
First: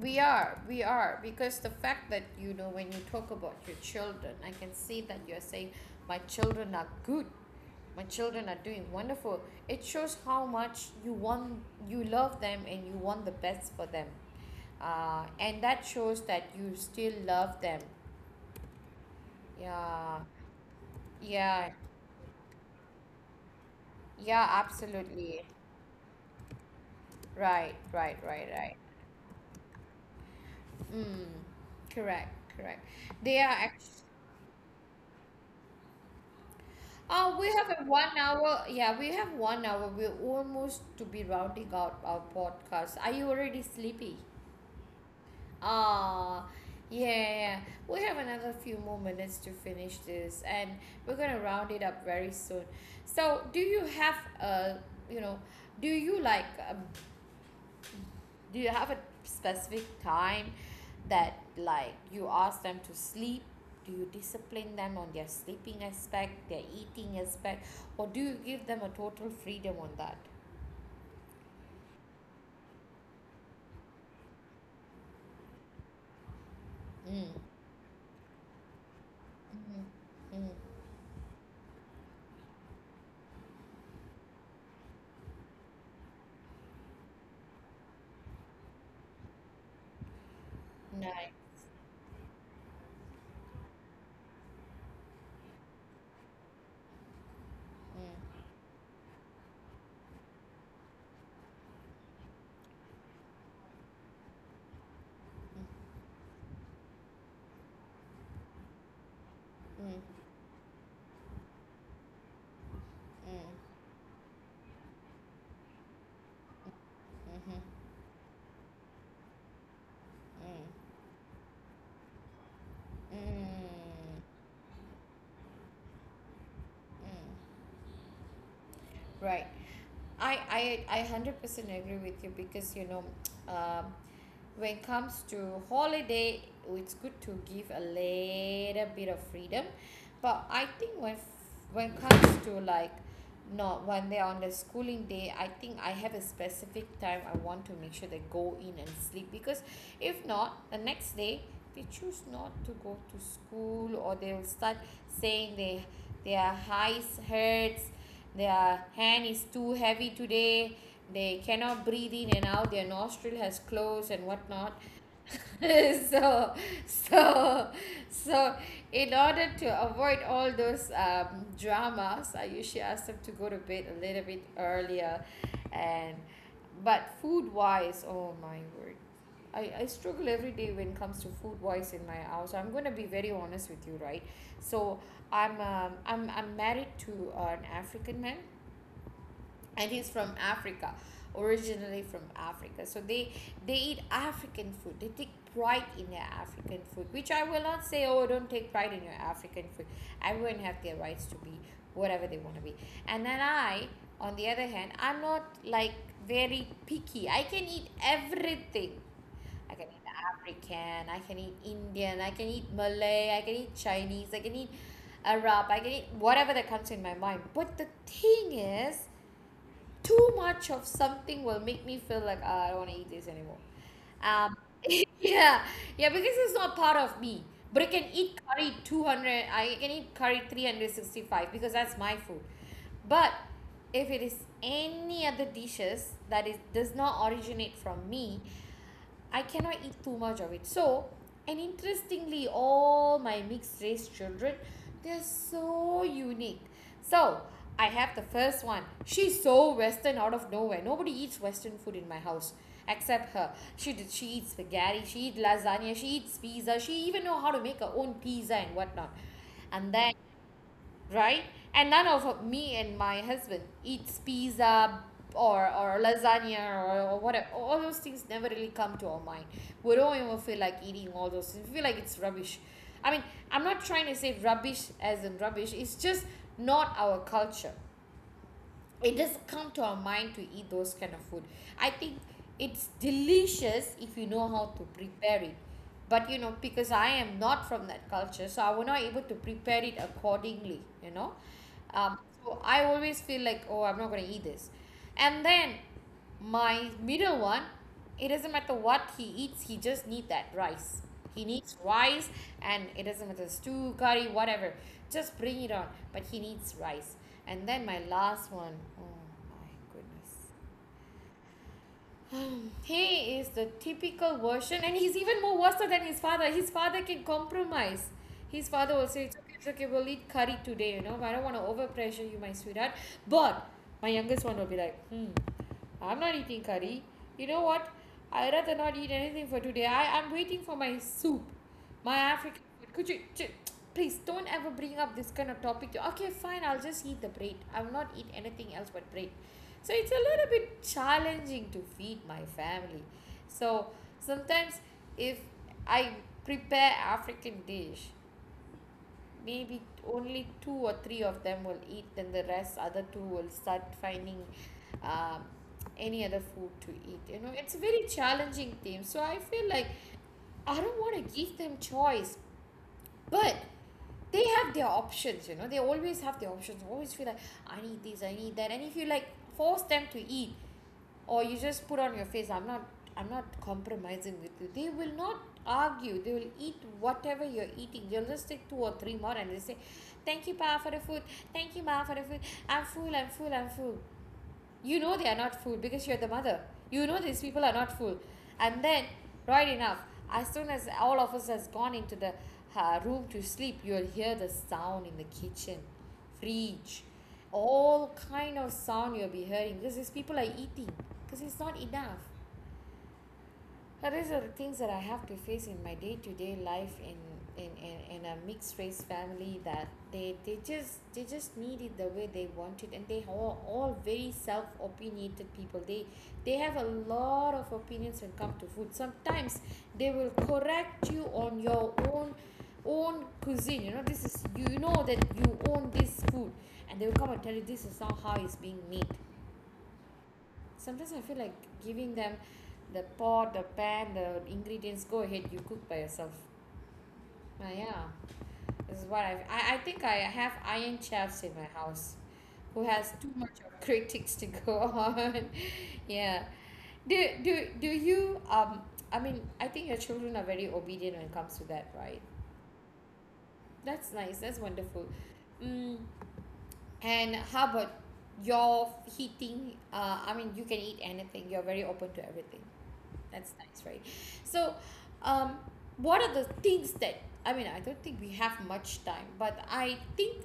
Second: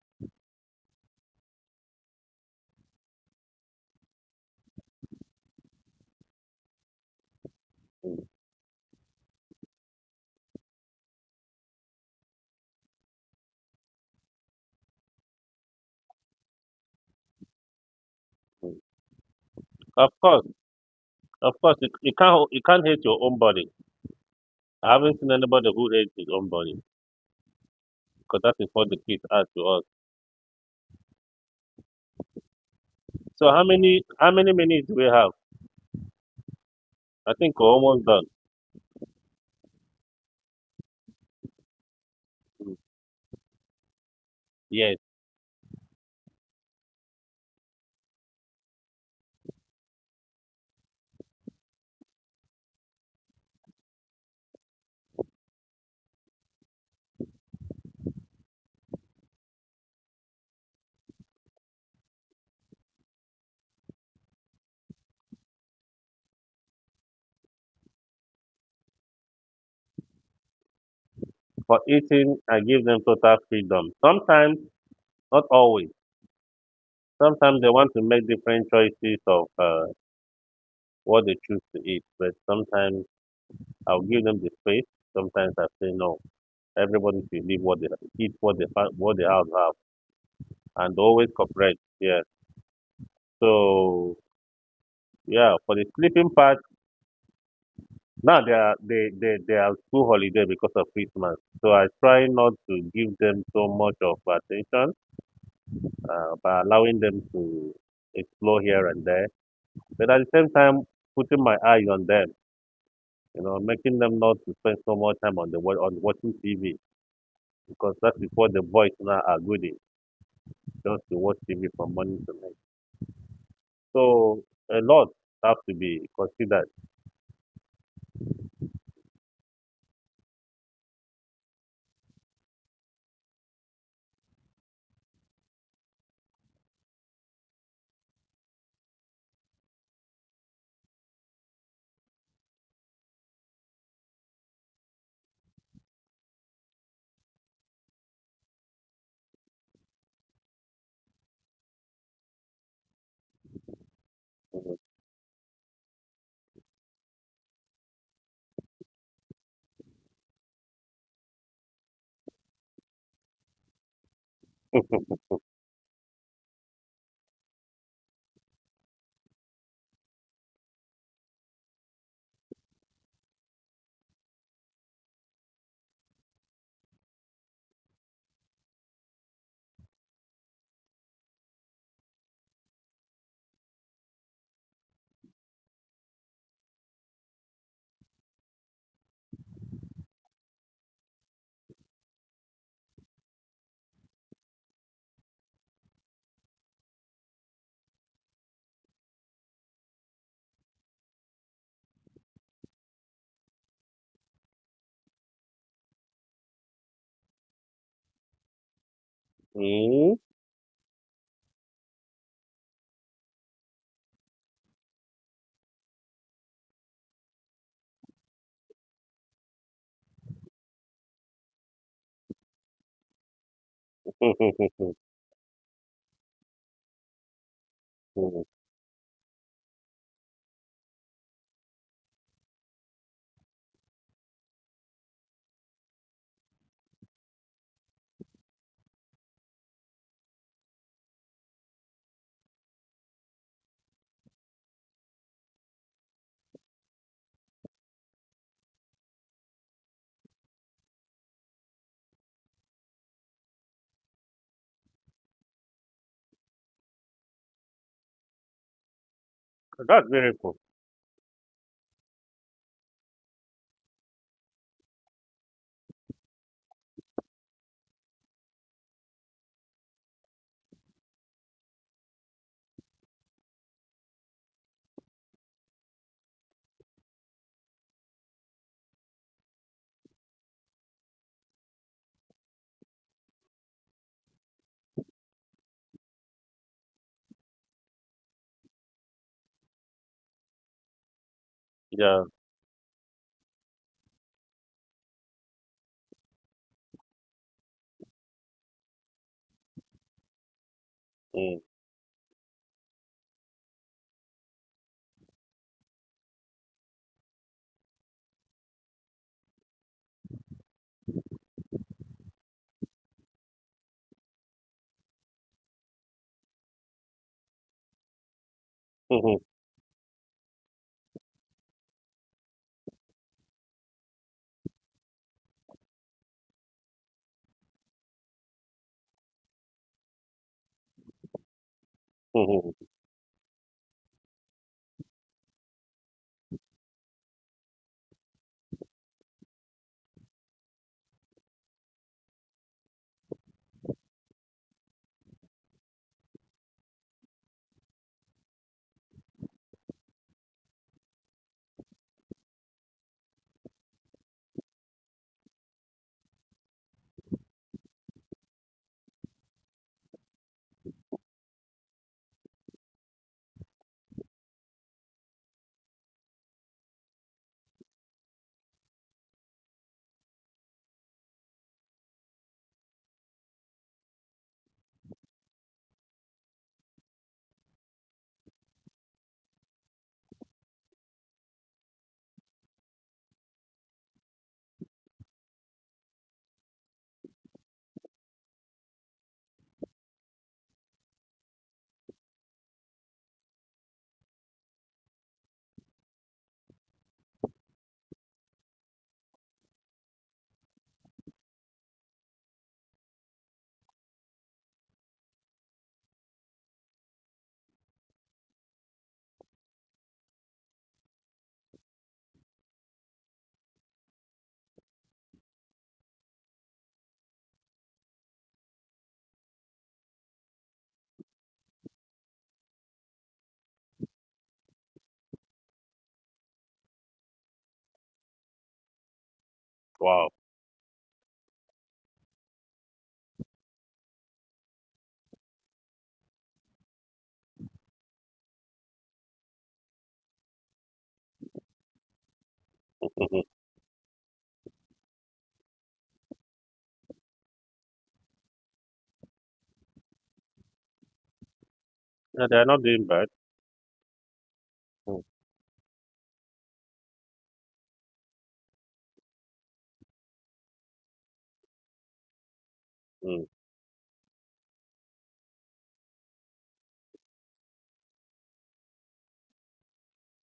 [SPEAKER 1] We are, because the fact that, you know, when you talk about your children, I can see that you're saying, my children are good, my children are doing wonderful. It shows how much you want, you love them and you want the best for them. And that shows that you still love them.
[SPEAKER 2] Of
[SPEAKER 1] Yeah,
[SPEAKER 2] course, of
[SPEAKER 1] yeah,
[SPEAKER 2] course, you, you can't hate your own body.
[SPEAKER 1] yeah,
[SPEAKER 2] I haven't seen
[SPEAKER 1] absolutely.
[SPEAKER 2] anybody who hates his own body
[SPEAKER 1] Right, right,
[SPEAKER 2] because
[SPEAKER 1] right,
[SPEAKER 2] that is
[SPEAKER 1] right.
[SPEAKER 2] what the kids are to us.
[SPEAKER 1] Mm, correct, correct. They are
[SPEAKER 2] So
[SPEAKER 1] actually.
[SPEAKER 2] how many minutes do we have? I
[SPEAKER 1] We
[SPEAKER 2] think we're
[SPEAKER 1] have a
[SPEAKER 2] almost
[SPEAKER 1] one
[SPEAKER 2] done.
[SPEAKER 1] hour. Yeah, we have 1 hour. We're almost to be rounding out our podcast. Are you already sleepy?
[SPEAKER 2] Yes.
[SPEAKER 1] Ah, yeah, yeah. We have another few more minutes to finish this, and we're gonna round it up very soon. So, do you have you know, do you like do you have a specific time that like you ask them to sleep? Do you discipline them on their sleeping aspect, their eating aspect, or do you give them a total freedom on that?
[SPEAKER 2] For eating, I give them total freedom. Sometimes, not always.
[SPEAKER 1] Mm.
[SPEAKER 2] Sometimes they want to make different choices of
[SPEAKER 1] Mm-hmm. Mm.
[SPEAKER 2] what they choose to eat, but sometimes I'll give them the space. Sometimes I say no. Everybody should leave what they eat, what they what they have, and always
[SPEAKER 1] Right.
[SPEAKER 2] cooperate. Yeah. So yeah, for the sleeping part.
[SPEAKER 1] Mm.
[SPEAKER 2] Now they are they are school holiday because of Christmas. So I try not to give them so much of attention, by allowing them to explore here and there.
[SPEAKER 1] Mm. Mm.
[SPEAKER 2] But at the same time, putting my eye on them, you know, making them not to spend so much time on the on watching TV,
[SPEAKER 1] Mm. Mm.
[SPEAKER 2] because that is what the boys now are good in, just to watch TV from morning to night.
[SPEAKER 1] Mm.
[SPEAKER 2] So a lot have to be considered.
[SPEAKER 1] Mm. Right. I 100% agree with you because you know um, when it comes to holiday, it's good to give a little bit of freedom. But I think when it comes to like, not when they're on the schooling day, I think I have a specific time. I want to make sure they go in and sleep, because if not, the next day they choose not to go to school or they'll start saying they, their eyes hurts, their hand is too heavy today, they cannot breathe in and out, their nostril has closed and whatnot. so so so in order to avoid all those dramas, I usually ask them to go to bed a little bit earlier. And but food wise, oh my word, I struggle every day when it comes to food wise in my house. I'm going to be very honest with you, right? So I'm I'm married to an African man, and he's from Africa, originally from Africa. So they eat African food. They take pride in their African food, which I will not say. Oh, don't take pride in your African food. Everyone have their rights to be whatever they want to be. And then on the other hand, I'm not like very picky. I can eat everything. I can eat
[SPEAKER 2] Mm.
[SPEAKER 1] African, I can eat Indian, I can eat Malay, I can eat Chinese, I can eat Arab, I can eat whatever that comes in my mind. But the thing is, too much of something will make me feel like "Ah, I don't want to eat this anymore." Um, yeah, yeah, because it's not part of me. But I can eat
[SPEAKER 2] That's
[SPEAKER 1] curry 200, I can eat curry 365 because that's my food. But if it is any other dishes that is does not originate from me, I cannot eat too much of it. So, and interestingly, all my mixed race children, they're so unique. So, I have the first one. She's so Western out of nowhere. Nobody eats Western food in my house except her. She did. She eats spaghetti. She eats lasagna. She eats pizza. She even know how to make her own pizza and whatnot. And then
[SPEAKER 2] very cool.
[SPEAKER 1] right? And none of me and my husband eats pizza or lasagna or whatever. All those things never really come to our mind. We don't even feel like eating all those things. We feel like it's rubbish. I mean, I'm not trying to say rubbish as in rubbish, it's just not our culture. It doesn't come to our mind to eat those kind of food. I think it's delicious if you know how to prepare it, but you know, because I am not from that culture, so I was not able to prepare it accordingly, you know.
[SPEAKER 2] Yeah.
[SPEAKER 1] So I always feel like, oh, I'm not going to eat this. And then my middle one, it doesn't matter what he eats, he just need that rice. He
[SPEAKER 2] Mm.
[SPEAKER 1] needs rice. And it doesn't matter stew, curry, whatever, just bring it on. But he needs rice. And then my last one. Oh my goodness. He is the typical version, and he's even more worse than his father. His father can compromise. His father will say it's okay, it's okay, we'll eat curry today, you know, but I don't want to overpressure you, my sweetheart. But my youngest one will be like, hmm, I'm not eating curry. You know what, I'd rather not eat anything for today. I'm waiting for my soup, my African food. Could you ch- please don't ever bring up this kind of topic to, okay fine, I'll just eat the bread. I will not eat anything else but bread. So it's a little bit challenging to feed my family. So sometimes if I prepare African dish, maybe only two or three of them will eat, then the rest other two will start finding um, any other food to eat. You know, it's a very challenging thing. So I feel like I don't want to give them choice, but they have their options, you know. They always have their options. Always feel like I need this, I need that, and if you like force them to eat, or you just put on your face, I'm not, compromising with you, they will not argue. They will eat whatever you're eating. They'll just take two or three more and they say, thank you pa for the food, thank you ma for the food, I'm full, I'm full, I'm full. You know, they are not fool because you're the mother. You know, these people are not fool. And then right enough, as soon as all of us has gone into the room to sleep, you'll hear the sound in the kitchen, fridge, all kind of sound you'll be hearing because these people are eating, because it's not enough. These are the things that I have to face in my day to day life in, in a mixed race family, that they just need it the way they want it, and they are all very self opinionated people. They have a lot of opinions when it comes to food. Sometimes they will correct you on your own cuisine. You know, this is that you own this food, and they will come and tell you this is not how it's being made.
[SPEAKER 2] Wow.
[SPEAKER 1] Sometimes I feel like giving them the pot, the pan, the ingredients. Go ahead, you cook by yourself. Ah, yeah. This is what I think. I have iron chefs in my house who has too
[SPEAKER 2] Hmm.
[SPEAKER 1] much of critics to go on. Yeah. do do do you um I mean I think your children are very obedient when it comes to that, right?
[SPEAKER 2] No, they are not doing bad.
[SPEAKER 1] That's nice, that's wonderful.
[SPEAKER 2] Mm.
[SPEAKER 1] Mm, and how about your eating, I mean, you can eat anything, you're very open to everything.
[SPEAKER 2] Mm.
[SPEAKER 1] That's nice, right? So, um, what are the things that, I mean, I don't think we have much time, but I think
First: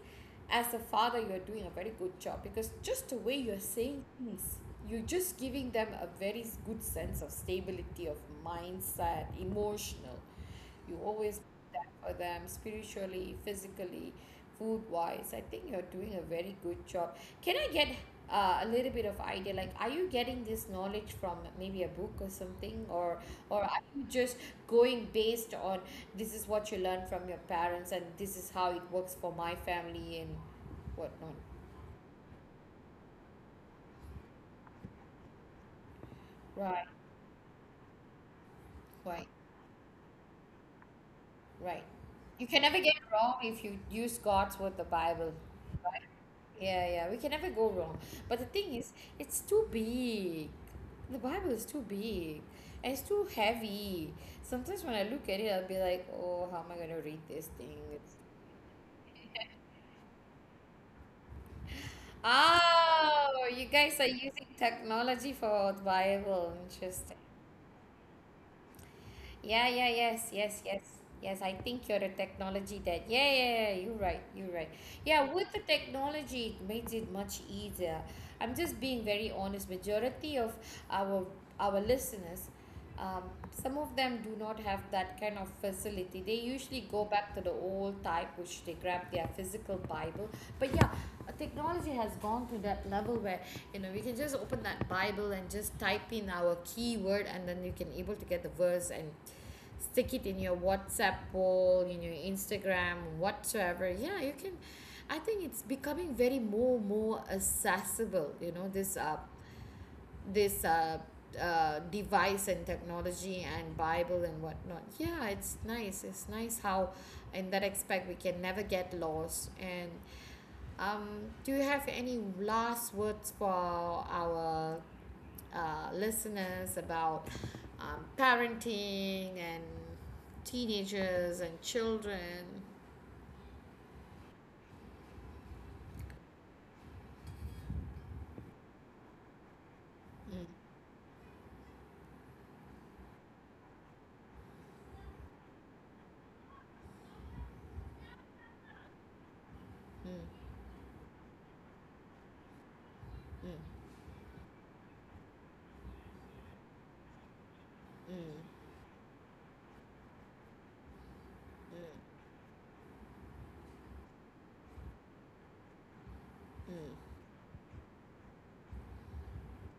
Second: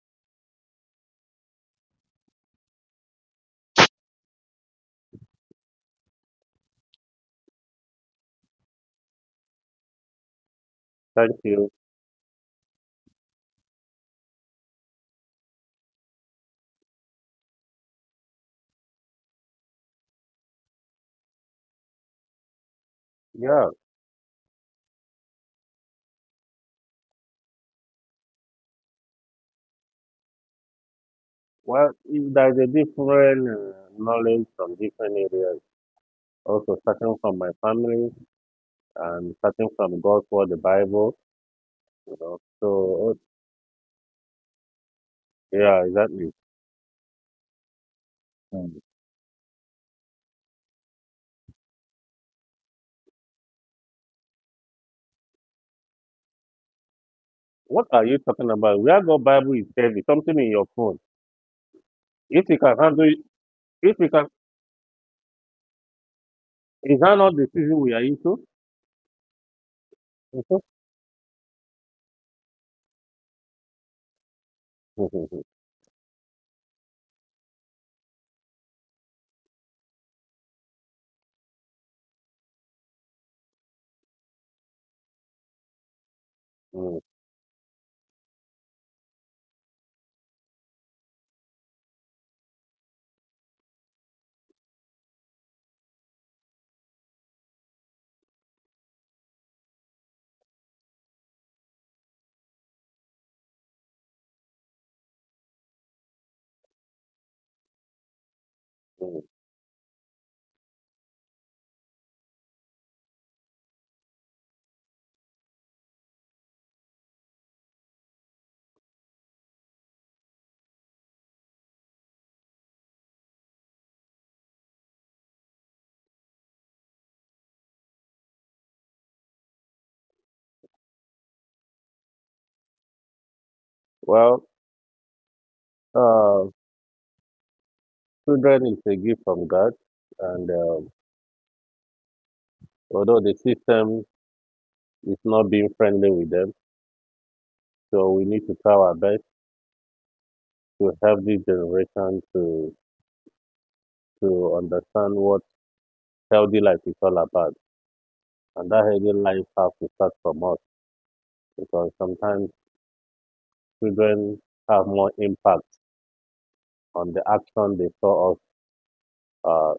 [SPEAKER 1] as a father, you're doing a very good job, because just the way you're saying things, you're just giving them a very good sense of stability, of mindset, emotional. You always
[SPEAKER 2] Thank you.
[SPEAKER 1] be there for them spiritually, physically, food wise. I think you're doing a very good job. Can I get a little bit of idea, like, are you getting this knowledge from maybe a book or something, or
[SPEAKER 2] Yeah,
[SPEAKER 1] are you just going based on this is what you learned from your parents and this is how it works for my family and whatnot?
[SPEAKER 2] there is a different knowledge from different areas. Also,
[SPEAKER 1] Right,
[SPEAKER 2] starting from my family
[SPEAKER 1] right,
[SPEAKER 2] and starting from God's Word, the Bible.
[SPEAKER 1] right.
[SPEAKER 2] You know,
[SPEAKER 1] You can
[SPEAKER 2] so
[SPEAKER 1] never get
[SPEAKER 2] oh,
[SPEAKER 1] wrong if you use God's Word, the Bible.
[SPEAKER 2] yeah,
[SPEAKER 1] Right?
[SPEAKER 2] exactly.
[SPEAKER 1] Yeah, yeah, we can never go wrong. But the thing
[SPEAKER 2] Mm.
[SPEAKER 1] is, it's too big. The Bible is too big and it's too heavy. Sometimes when I look at it, I'll be like, oh, how am I going to read this thing?
[SPEAKER 2] What are
[SPEAKER 1] It's...
[SPEAKER 2] you talking about? Where God Bible is heavy, something in your phone. If you can handle, it,
[SPEAKER 1] Oh, you guys
[SPEAKER 2] if
[SPEAKER 1] are
[SPEAKER 2] you can,
[SPEAKER 1] using technology for the Bible.
[SPEAKER 2] is
[SPEAKER 1] Interesting.
[SPEAKER 2] that not the season we are into?
[SPEAKER 1] Yeah, yeah, yes,
[SPEAKER 2] Mhm.
[SPEAKER 1] yes, yes. Yes, I think you're a technology dad. Yeah, yeah, yeah, you're right, you're right. Yeah, with the technology, it makes it much easier. I'm just being very honest. Majority of our our listeners, um, some of them do not have that kind of facility. They usually
[SPEAKER 2] Mm,
[SPEAKER 1] go back to the old type, which they grab their physical Bible. But yeah, technology has gone to that level where, you know, we can just open that Bible and just type in our keyword, and then you can able to get the verse and stick it in your WhatsApp poll, in your Instagram, whatsoever. Yeah, you can. I think it's becoming very more accessible. You know, this uh
[SPEAKER 2] mm.
[SPEAKER 1] this uh, uh device and technology and Bible and whatnot. Yeah, it's nice. It's nice how in that aspect we can never get lost. And do you have any last words for our listeners about parenting and teenagers and children?
[SPEAKER 2] Well, uh, Children is a gift from God,
[SPEAKER 1] Mm,
[SPEAKER 2] and although the system It's not being friendly with them. So we need to try our best
[SPEAKER 1] mm,
[SPEAKER 2] to help this generation
[SPEAKER 1] mm,
[SPEAKER 2] to understand what healthy life is all about.
[SPEAKER 1] mm,
[SPEAKER 2] And that healthy life has to start from us because sometimes children have more impact
[SPEAKER 1] mm, mm,
[SPEAKER 2] on the action they saw us uh,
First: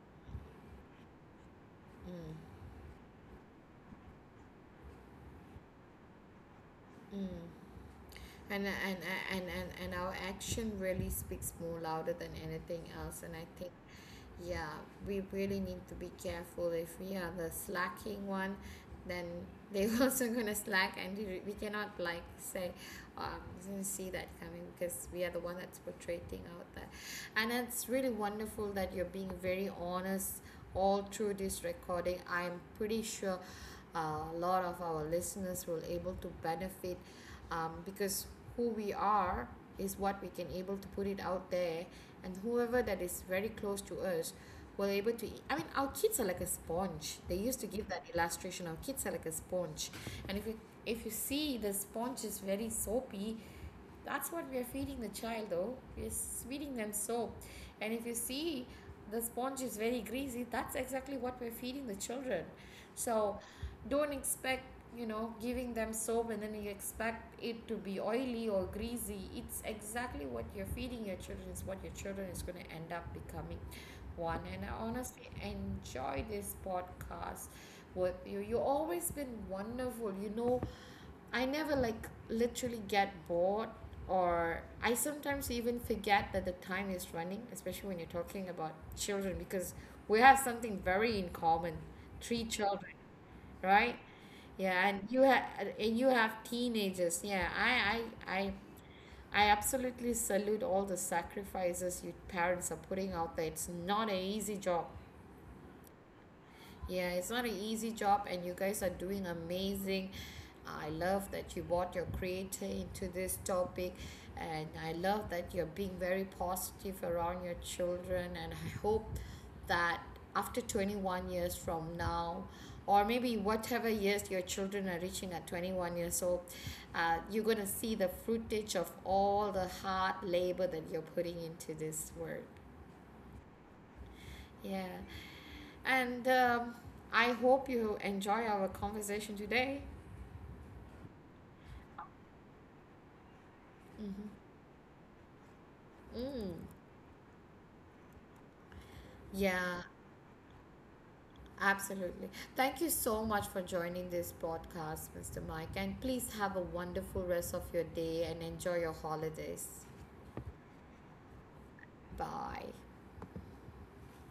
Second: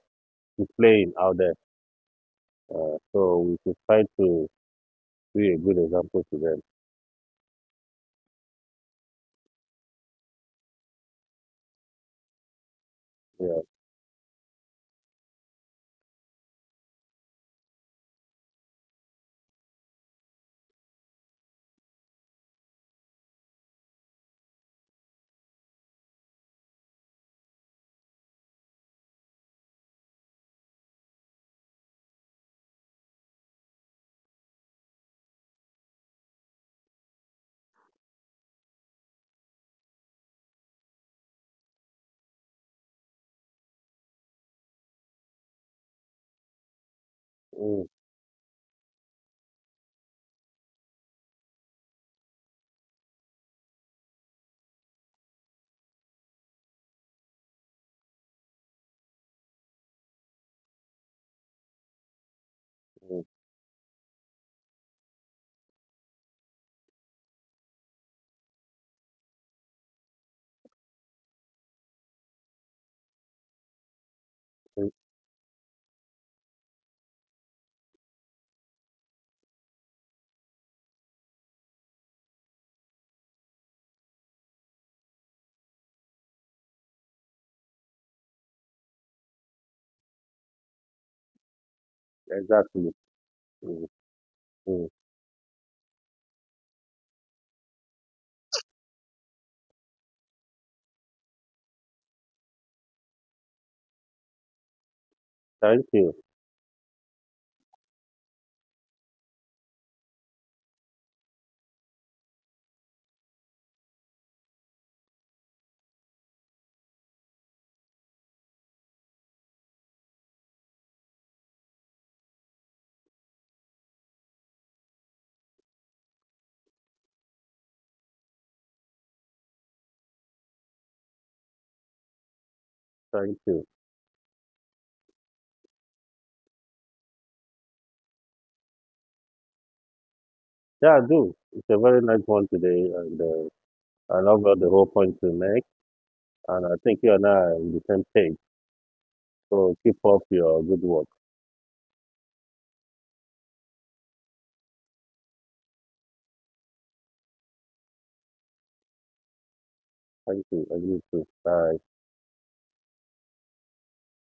[SPEAKER 2] playing out there. So we should try to be a good example to them.
[SPEAKER 1] mm, mm. And, and, and our action really speaks more louder than anything else. And I
[SPEAKER 2] Yeah.
[SPEAKER 1] think. Yeah, we really need to be careful. If we are the slacking one, then they are also gonna slack, and we cannot like say, didn't see that coming, because we are the one that's portraying out that. And it's really wonderful that you're being very honest all through this recording. I'm pretty sure a lot of our listeners will able to benefit, because who we are is what we can able to put it out there, and whoever that is very close to us were able to eat. I mean, our kids are like a sponge. They used to give
[SPEAKER 2] Mm,
[SPEAKER 1] that illustration. Our kids are like a sponge, and if you see the sponge is very soapy, that's what we are feeding the child, though we're feeding them soap. And if you see the sponge is very greasy, that's exactly what we're feeding the children.
[SPEAKER 2] mm,
[SPEAKER 1] So don't expect, you know, giving them soap and then you expect it to be oily or greasy. It's exactly what you're feeding your children is what your children is going to end up becoming one. And I
[SPEAKER 2] mm,
[SPEAKER 1] honestly enjoy this podcast with you. You have always been wonderful, you know. I never like literally get bored, or I sometimes even forget that the time is running, especially when you're talking about children, because we have something very in common. Three
[SPEAKER 2] exactly.
[SPEAKER 1] children,
[SPEAKER 2] Mm,
[SPEAKER 1] right?
[SPEAKER 2] mm.
[SPEAKER 1] Yeah, and you have teenagers. Yeah, I absolutely salute all the sacrifices you parents are putting out there. It's not an easy job.
[SPEAKER 2] Thank you.
[SPEAKER 1] Yeah, it's not an easy job, and you guys are doing amazing. I love that you brought your creator into this topic, and I love that you're being very positive around your children. And I hope that after 21 years from now, or maybe whatever years your children are reaching at 21 years old, you're going to see the fruitage of all the hard labor that you're putting into this work.
[SPEAKER 2] Thank you.
[SPEAKER 1] Yeah. And I hope you enjoy our conversation today.
[SPEAKER 2] Yeah, I do. It's a very nice one today, and I
[SPEAKER 1] Mm-hmm.
[SPEAKER 2] love got the whole point to make,
[SPEAKER 1] Mm.
[SPEAKER 2] and I think you and I are on the same page. So
[SPEAKER 1] Yeah,
[SPEAKER 2] keep up your good work.
[SPEAKER 1] absolutely. Thank you so much for joining this podcast, Mr. Mike. And please have a wonderful rest of your day and enjoy your holidays.
[SPEAKER 2] Thank you. I you too. Bye.
[SPEAKER 1] Bye.